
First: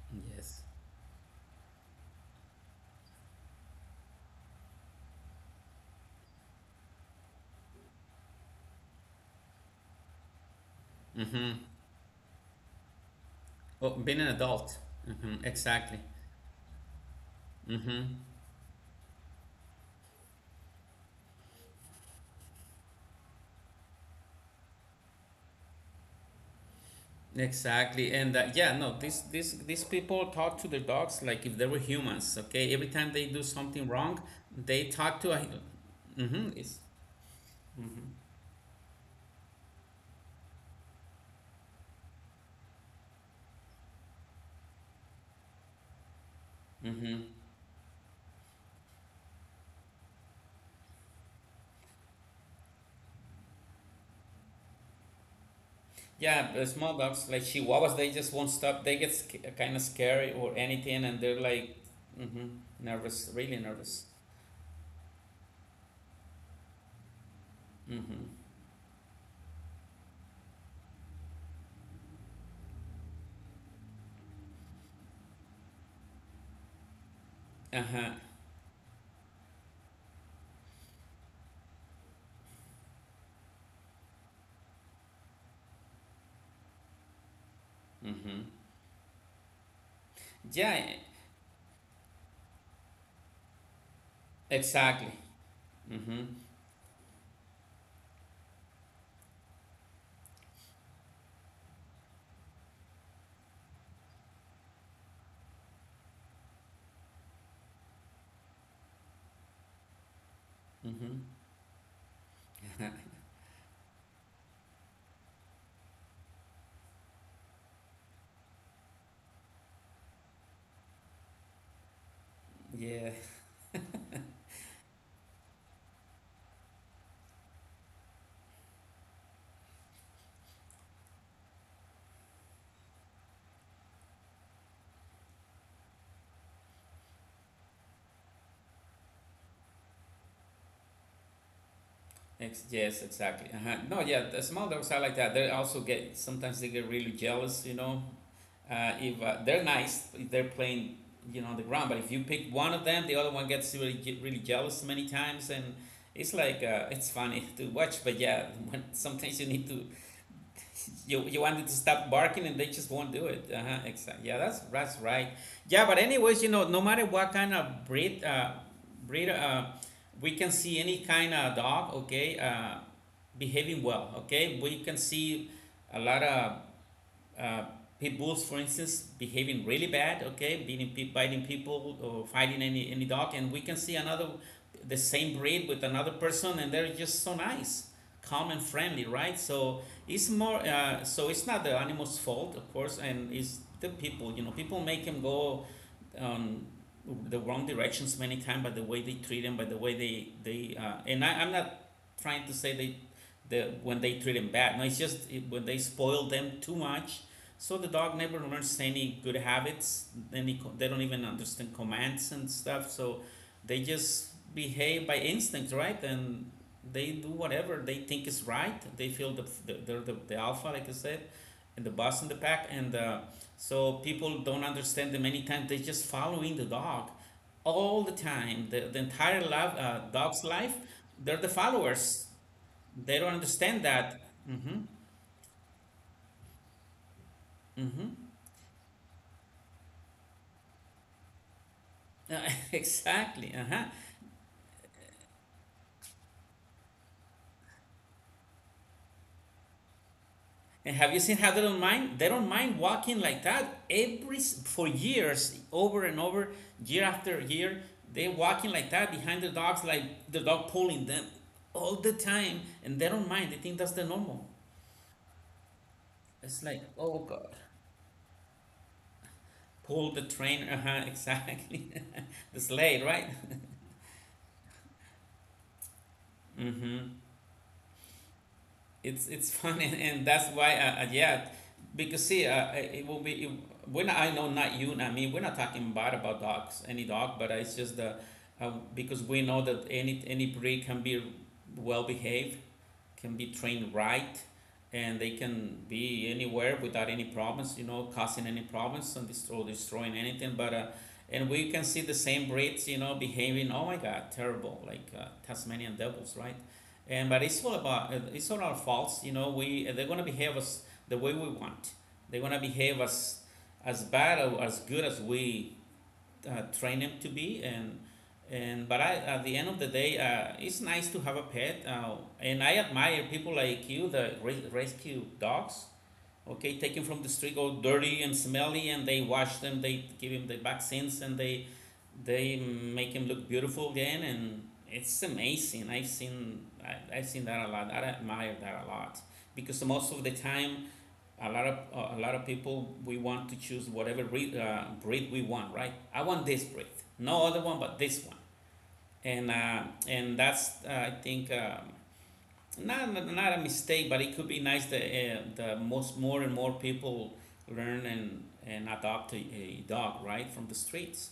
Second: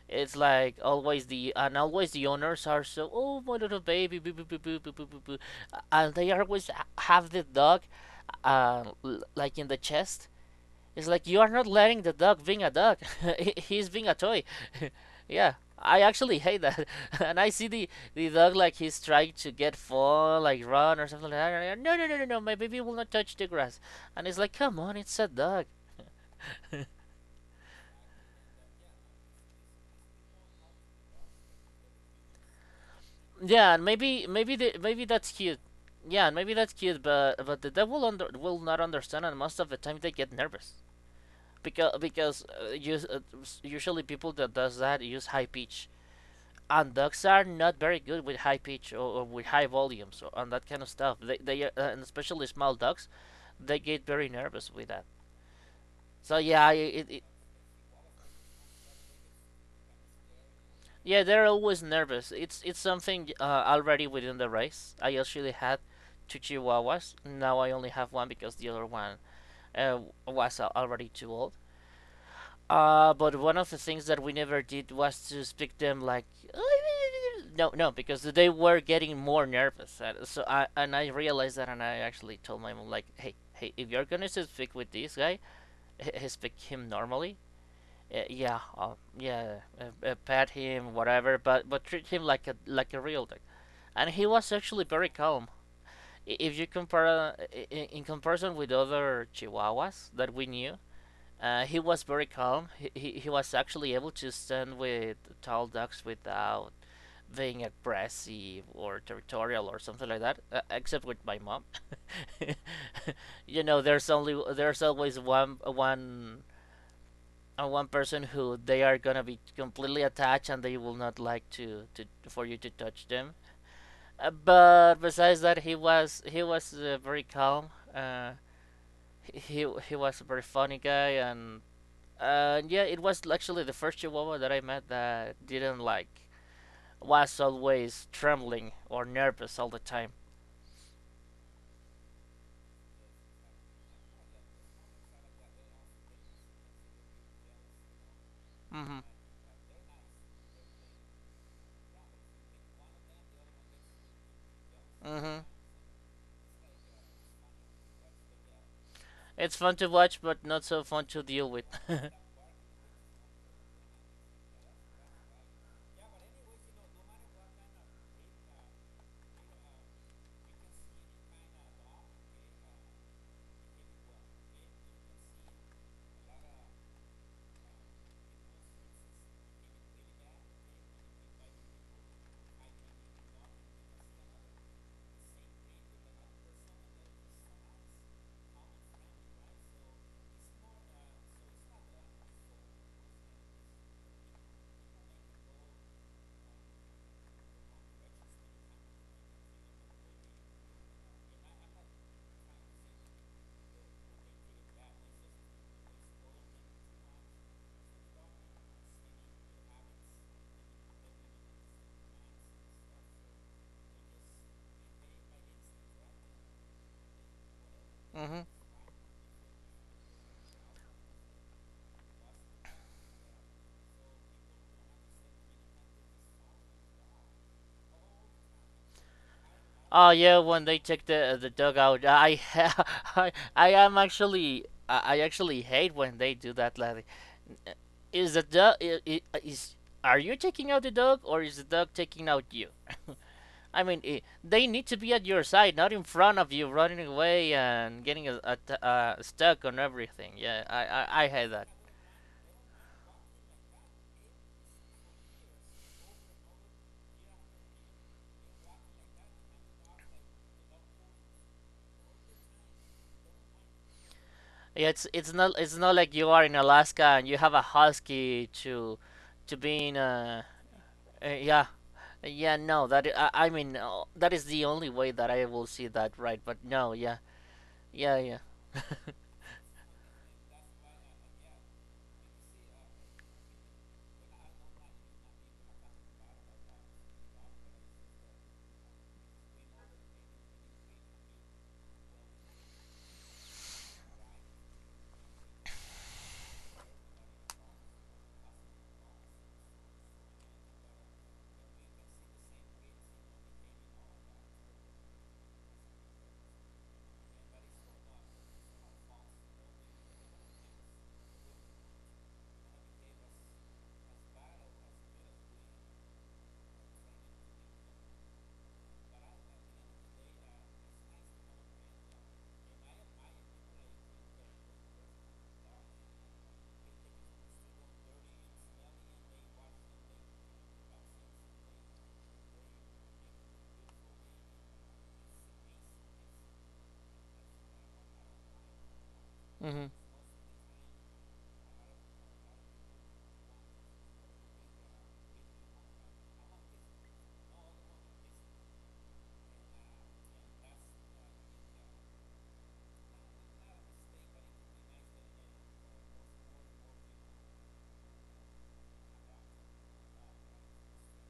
It's Yes. like always the owners are so oh my little baby boo boo boo boo boo boo boo and they always have the dog, uh, like in the chest. It's like you are Mm-hmm. not letting the dog being a dog. [LAUGHS] He's Oh, being a being an toy. adult. [LAUGHS] Mm-hmm. Yeah, Exactly. I actually hate that. [LAUGHS] And I see the Mm-hmm. the dog like he's trying to get fall, like run or something like that. No, no, no, no, no. My baby will not touch the grass. And it's like, come on, it's a dog. Exactly. And yeah, no, this these people talk to their dogs like if they were humans, okay? Every time they do Yeah, and something wrong, maybe maybe the, they maybe talk to that's a. cute. Yeah, and Mm-hmm. maybe that's It's, cute, but the mm-hmm. devil under will not understand, and most of the time they get nervous because usually people that does that use high pitch, and Mm-hmm. dogs are not very good with high pitch or with high volumes and that kind of stuff. They and especially small dogs, they get very nervous with that. So Yeah, the small dogs like Chihuahuas, they just won't stop. They get kind of scary or anything, and yeah, they're they're like, always nervous. mm-hmm, It's nervous, something really nervous. already within the race. I actually had two Chihuahuas. Now I only have Mm-hmm. one because the other one uh, was already too old. But one of the things that we never did was to speak them like [LAUGHS] no, no, Uh-huh. because they were getting more nervous. And I realized that, and I actually told my mom like, hey, hey, if you're gonna speak with this guy, speak him normally uh, Mm-hmm. yeah, uh, yeah, pet Yeah, him, whatever, but treat him like a real dog. And he was actually very exactly. calm. Mm-hmm. If you compare in comparison with other Chihuahuas that we knew, he was very calm. He was actually able to stand with tall dogs without being aggressive or territorial or something like that. Except with Mm-hmm. my mom, [LAUGHS] you know, there's always one person who they are gonna be completely attached and they will not like to for you to touch Yeah. them. But besides that, he was very calm. Uh, he was a very funny guy, and yeah, it was actually the first Chihuahua that I met that didn't like was always trembling or nervous all the time. Yes, exactly. Uh-huh. No, yeah, the small dogs are like that. They also get sometimes they get really jealous, you know. Mhm. If They're nice, if they're playing, you know, on the ground. But if you pick one of them, the other one gets really jealous many Mhm. times, and it's like it's funny [LAUGHS] to watch. But yeah, [LAUGHS] when, sometimes you It's need fun to, to watch, but not so [LAUGHS] fun you to you deal want it with. to stop [LAUGHS] barking, and they just won't do it. Uh-huh, exactly. Yeah, that's right. Yeah, but anyways, you know, no matter what kind of breed, we can see any kind of dog. Okay, behaving well. Okay, we can see a lot of uh, pit bulls, for instance, behaving really bad, okay, beating, biting people or fighting any dog, and we can see another, the same breed with another person, and they're just so nice, calm and friendly, right? So it's not the animal's fault, of course, and it's the people. You know, people make them go um, the wrong directions many times by the way they treat them, by the way they they. And I'm not trying to say they, the when they treat them bad. No, it's just when they spoil them too much so the dog never learns any good habits. Any they don't even understand commands and stuff. So they just behave by instinct, right? And they do whatever they think is Mhm. right. They feel they're the alpha, like I said, and the boss in the pack. And so people don't understand them many times. They just following the dog all the time. The entire Oh yeah, dog's when life, they take they're the the dugout, followers. I They [LAUGHS] don't understand that. Mm-hmm. I actually hate when they do that. Like, Mm-hmm. is the dog is are you taking out the dog or is the dog taking out you? [LAUGHS] Exactly. Uh-huh. I mean, I they need to be at your side, not in front of you, running away and getting stuck on everything. Yeah, And have you I seen hate how they that. don't mind? They don't mind walking like that every for years, over and over, year after year. They walking like that behind their dogs, like the dog pulling them all the time, and they don't mind. They think that's the normal. Yeah, it's not like you are in It's like, Alaska oh and you God. have a husky to being Pull the train, uh huh, yeah. exactly, [LAUGHS] Yeah, the no, sleigh, that right? I mean that is the only way that I will see that right. But no, yeah, Mm-hmm. yeah, yeah. It's [LAUGHS] fun, and that's why yeah, because see it will when I know, not you, not me, we're not talking bad about dogs, any dog, but it's just the because we know that any breed can be well behaved, can be trained, right, and they can be anywhere without any problems, you know, causing any problems and destroying anything. But and we can see the same breeds, you know, behaving. Oh my God, terrible! Like Tasmanian devils, right? And but it's all about it's all our faults, you know. We they're gonna behave us the way we want. They're gonna behave as bad or as good as we train them to be, and but I, at the end of the day, it's nice to have a pet, and I admire people like you that rescue dogs, okay, take them from the street all dirty and smelly, and they wash them, they give them the vaccines, and they make them look beautiful again, and it's amazing. I've seen that a lot, I admire that a lot, [LAUGHS] because hmm most of the time a lot of people, we want to choose whatever breed we want, right, I want this breed, no other one but this one. And that's I think not not a mistake, but it could be nice that the most more and more people learn and adopt a dog right from the streets.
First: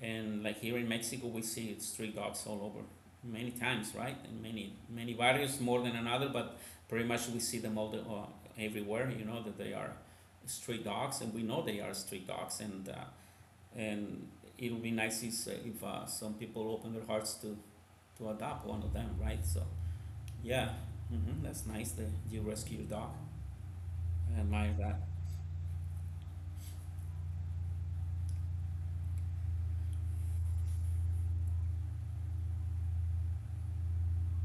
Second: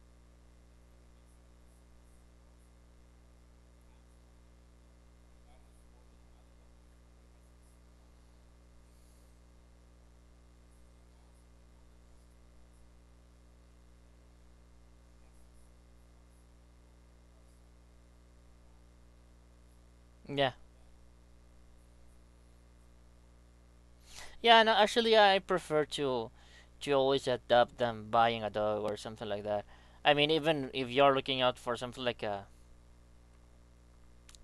And like here in Mexico, we see street dogs all over many times, right? And many many barrios, more than another, but pretty much we see them all everywhere. You know that they are street dogs, and we know they are street dogs. And it'll be nice if some people open their hearts to adopt one of them, right? So Yeah, yeah, hmm, that's nice that you rescue your dog. I yeah. No, admire that. actually, I prefer to always adopt than buying a dog or something like that. I mean, even if you're looking out for something like a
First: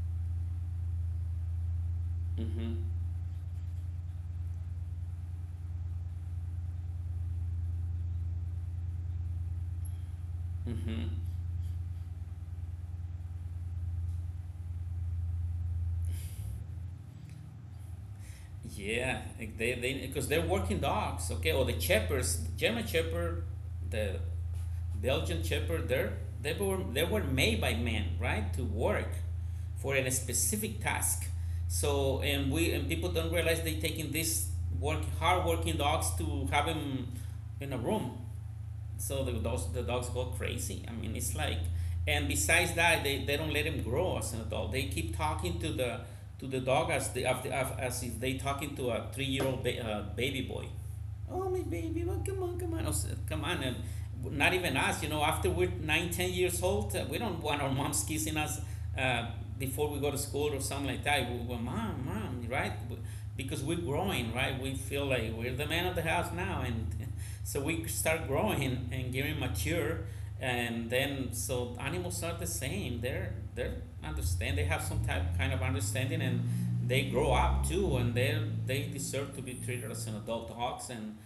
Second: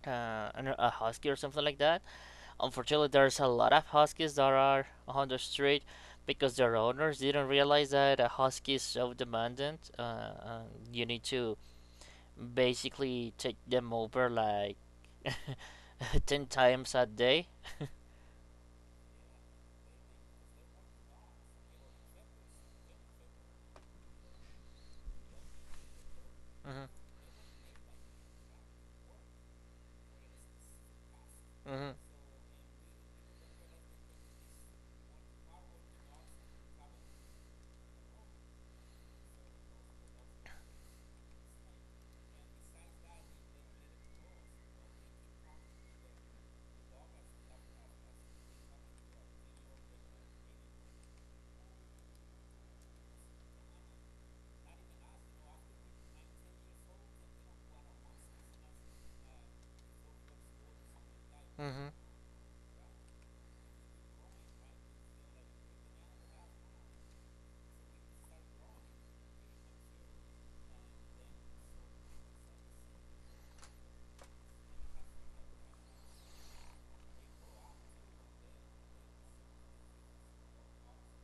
a husky or something like that, Hmm. unfortunately, there's a lot of huskies that are on the street because their owners didn't realize that a husky is so demanding. You Hmm. need to basically take them over like [LAUGHS] 10 times a day. Yeah, like they because they're working dogs, okay, or the shepherds, German shepherd, the Belgian shepherd, hmm they were made by men, right, to work for a specific task. hmm So, and we and people don't realize they're taking this work hard working dogs to have them in a room, so the dogs go crazy. I mean, it's like, and besides that, they don't let him grow as an adult. They keep talking to the dog as the as if they talking to a 3 year old baby boy. Oh, my baby, well, come on, come on. I come on. Not even us, you know, after we're nine, 10 years old, we don't want our moms kissing us uh, before we go to school or something like that. We, go, hmm mom, mom, right? Because we're growing, right? We feel like we're the man of the house now. And [LAUGHS] so we start growing and getting mature. And then, so animals are the same. They're understand, they have some kind of understanding, and they grow up too. And they deserve to be treated as an adult dogs,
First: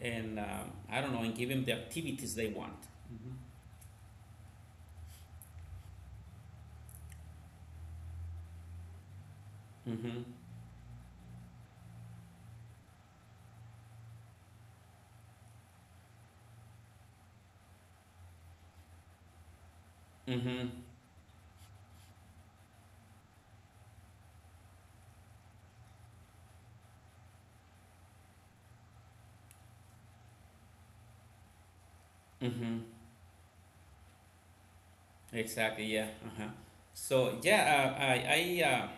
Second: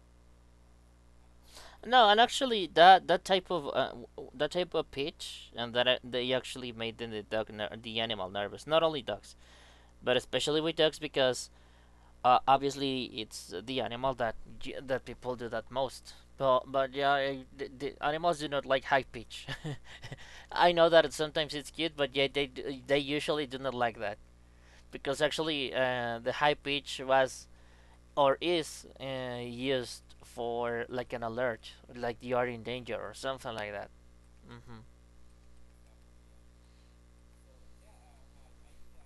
and I don't know, and give them the No, and activities they actually want. that Mm-hmm. That type of pitch and that they actually made the animal nervous. Not only dogs, but Mm-hmm. especially with dogs because obviously it's the animal that people do that most. But yeah, the animals do not like high pitch. [LAUGHS] Mm-hmm. I know that sometimes it's cute, but yeah, they usually do not like that. Because actually the high pitch was or is used for like an alert, like you are in Mm-hmm. danger or something like that. Mm-hmm. Exactly. Yeah. Uh-huh. So yeah, uh, I I uh,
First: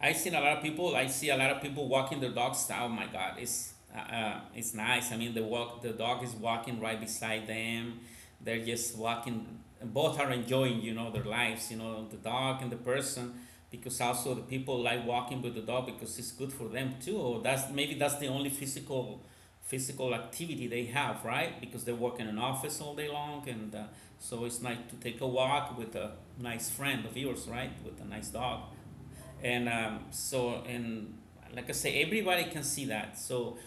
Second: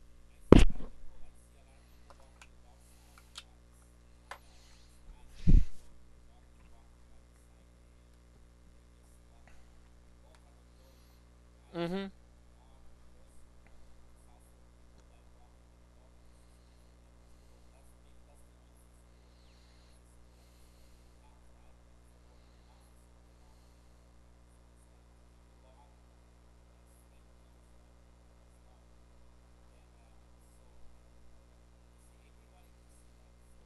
I seen a lot of people. I see a lot of people walking their dogs. Oh my God, it's nice. I mean, the dog is walking right beside them. They're just walking. Both are enjoying, you know, their lives. You Mm-hmm. know, [LAUGHS] the dog and the person, because also the people like walking with the dog because it's good for them too. That's the only physical activity they have, right? Because they work in an office all day long, and so it's nice to take a walk with a nice friend of yours, right? With a nice dog. And like I say, everybody can see that. So,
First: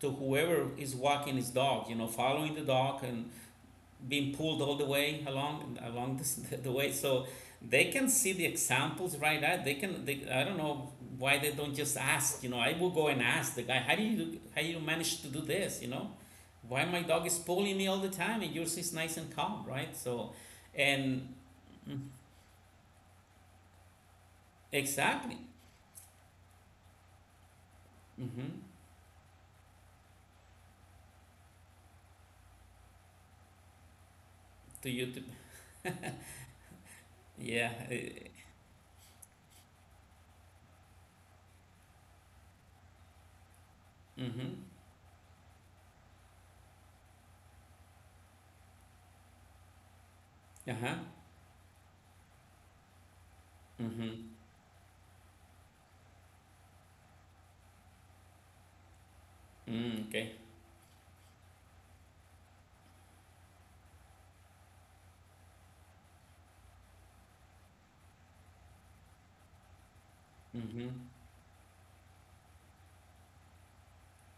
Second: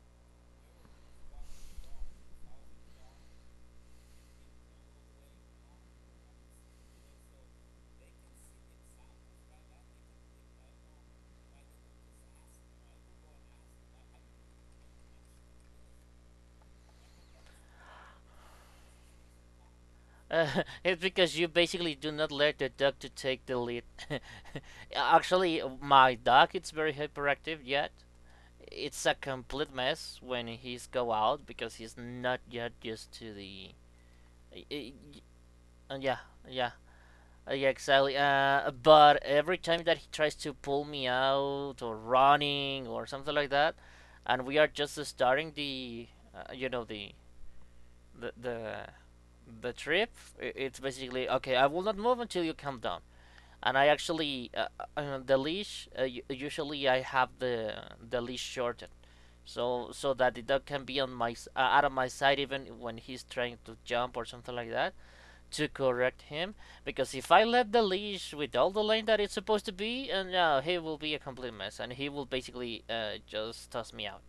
to whoever is walking his dog, you know, following the dog and being pulled all the way along this, [LAUGHS] the way, so they can see the examples right at. They can. They, I don't know why they don't just ask. You know, I will go and ask the guy, how do you manage to do this? You know, why my dog is pulling me all the time and yours is nice and calm, right? So, it's and because you basically mm-hmm, do not let the dog to take the lead. [LAUGHS] exactly. Actually, my dog it's very hyperactive yet. Mm-hmm. It's a complete mess when he's go out because he's not yet used to the. To you, to, Uh, yeah, yeah, uh, yeah, yeah, exactly. But every time that he tries to pull me out or running or something like that, mm-hmm. and we are just starting the, you know, the the, the trip, it's Uh-huh. basically okay. I will not move until you calm down. And I Mm-hmm. actually the leash. Usually, I have the leash shortened so Mm, so okay. that the dog can be on my out of my sight even when he's trying to jump or something like that to correct him because if I let the leash with all the lane that it's supposed to be, and he Mm-hmm. will be a complete mess, and he will basically just toss me out.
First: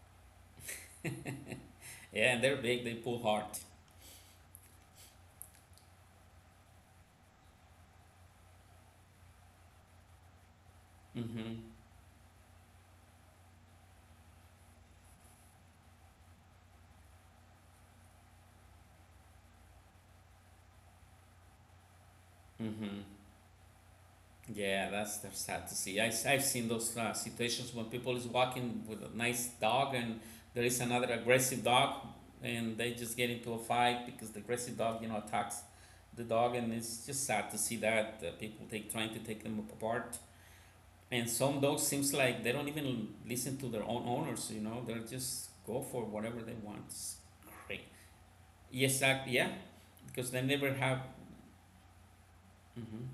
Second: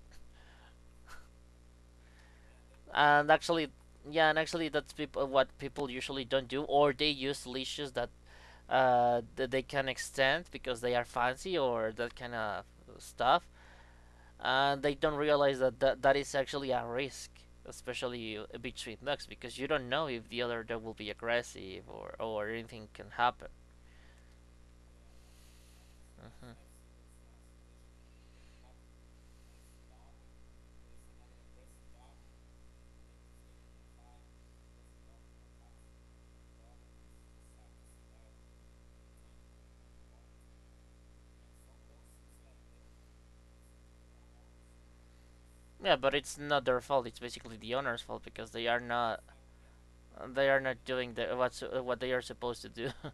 Yeah, and they're big. They pull And hard. actually, yeah, and actually what people usually don't do, or they use leashes that that they can extend because they are fancy Mm-hmm. or that kind of stuff, and they don't realize that is actually a risk. Especially between ducks, because you don't know if the other dog will be aggressive or anything Mm-hmm. can happen. Yeah, that's sad to see. I've Mhm. seen those situations when people is walking with a nice dog and there is another aggressive dog, and they just get into a fight because the aggressive dog, you know, attacks the dog, and it's just sad to see that people take trying to take them apart. And some dogs seems like they don't even listen to their own owners, you know, they'll just go Yeah, for but it's whatever they not their want. fault. It's It's basically the great. owner's fault because Yes, exactly. Yeah, because they they are never not have. doing the what's what they are supposed to do. Hmm. [LAUGHS]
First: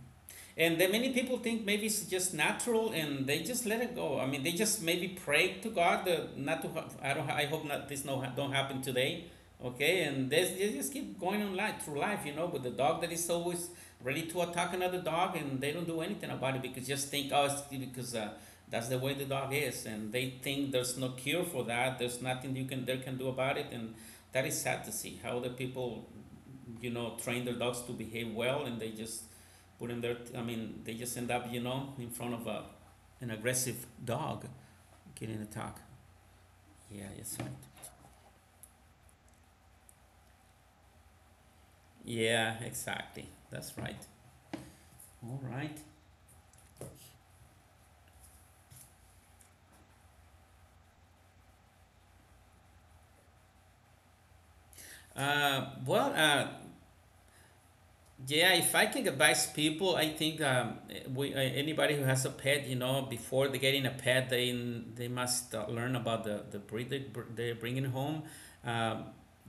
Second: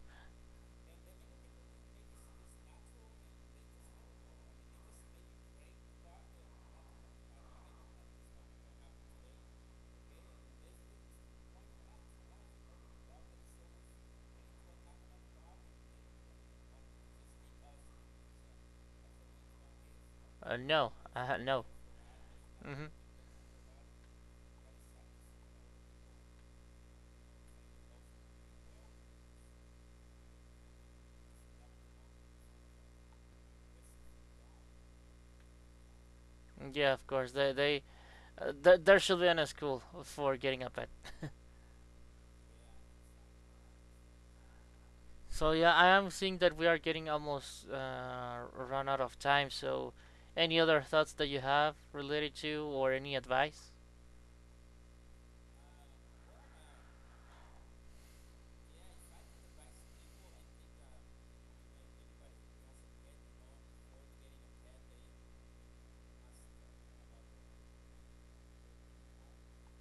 And then many people think maybe it's just natural, and they just let it go. I mean, they just maybe pray to God not to. I don't. I hope not. This no don't happen today. Okay, and they just keep going on life through life, you know. But the dog that is always ready to attack another dog, and they don't do anything about it because just think, oh, it's because that's the way the dog is, and they think there's no cure No. for that. There's nothing you hmm can they can do about it, and that is sad to see how the people, you know, train their dogs to behave well, and they just put them there. I mean, they just end up, you know, in front of an aggressive dog getting attacked. Yeah, Yeah, of course. that's right. They th- there should be an school for getting a pet. Yeah, exactly. That's right. All So yeah, right. I am seeing that we are getting almost run out of time. So, any other thoughts that you have related to or any advice? Uh, well, uh, yeah, if I can advise people, I think anybody who has a pet, you know, before they getting a pet, they must learn about the breed they're bringing home, um,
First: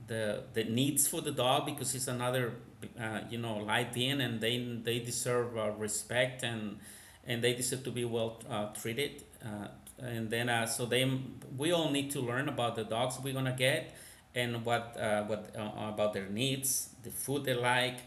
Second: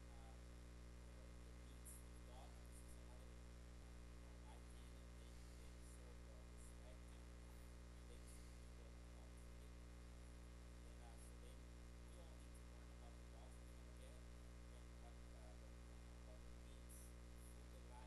the needs for the dog, because it's another you know, light in, and they deserve respect, and they deserve to be well treated. And then so they we all need to learn about the dogs we're gonna get, and what about their needs, the food they like,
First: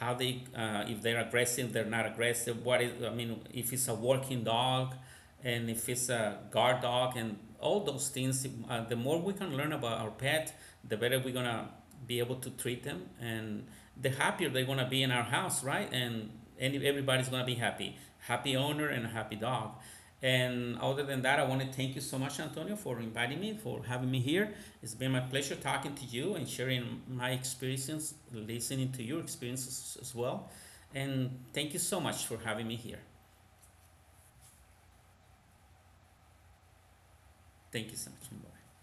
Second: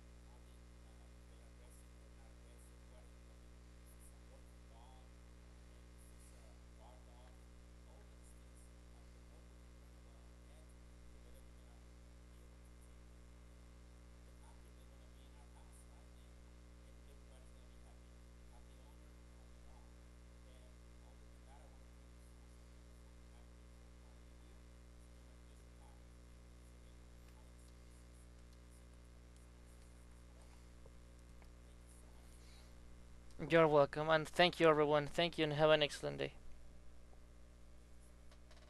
how they, if they're aggressive, they're not aggressive, what is, I mean, if it's a working dog, and if it's a guard dog, and all those things. The more we can learn about our pet, the better we're gonna be able to treat them, and the happier they're gonna be in our house, right? And any, everybody's gonna be happy, happy owner and a happy dog. And other than that, I want to thank you so much, Antonio, for inviting me, for having me here. It's been my pleasure talking to you and sharing my experiences, listening to your experiences as well. And thank you so much for having me here. You're welcome, and thank you, everyone. Thank you, and have an excellent day. Thank you so much.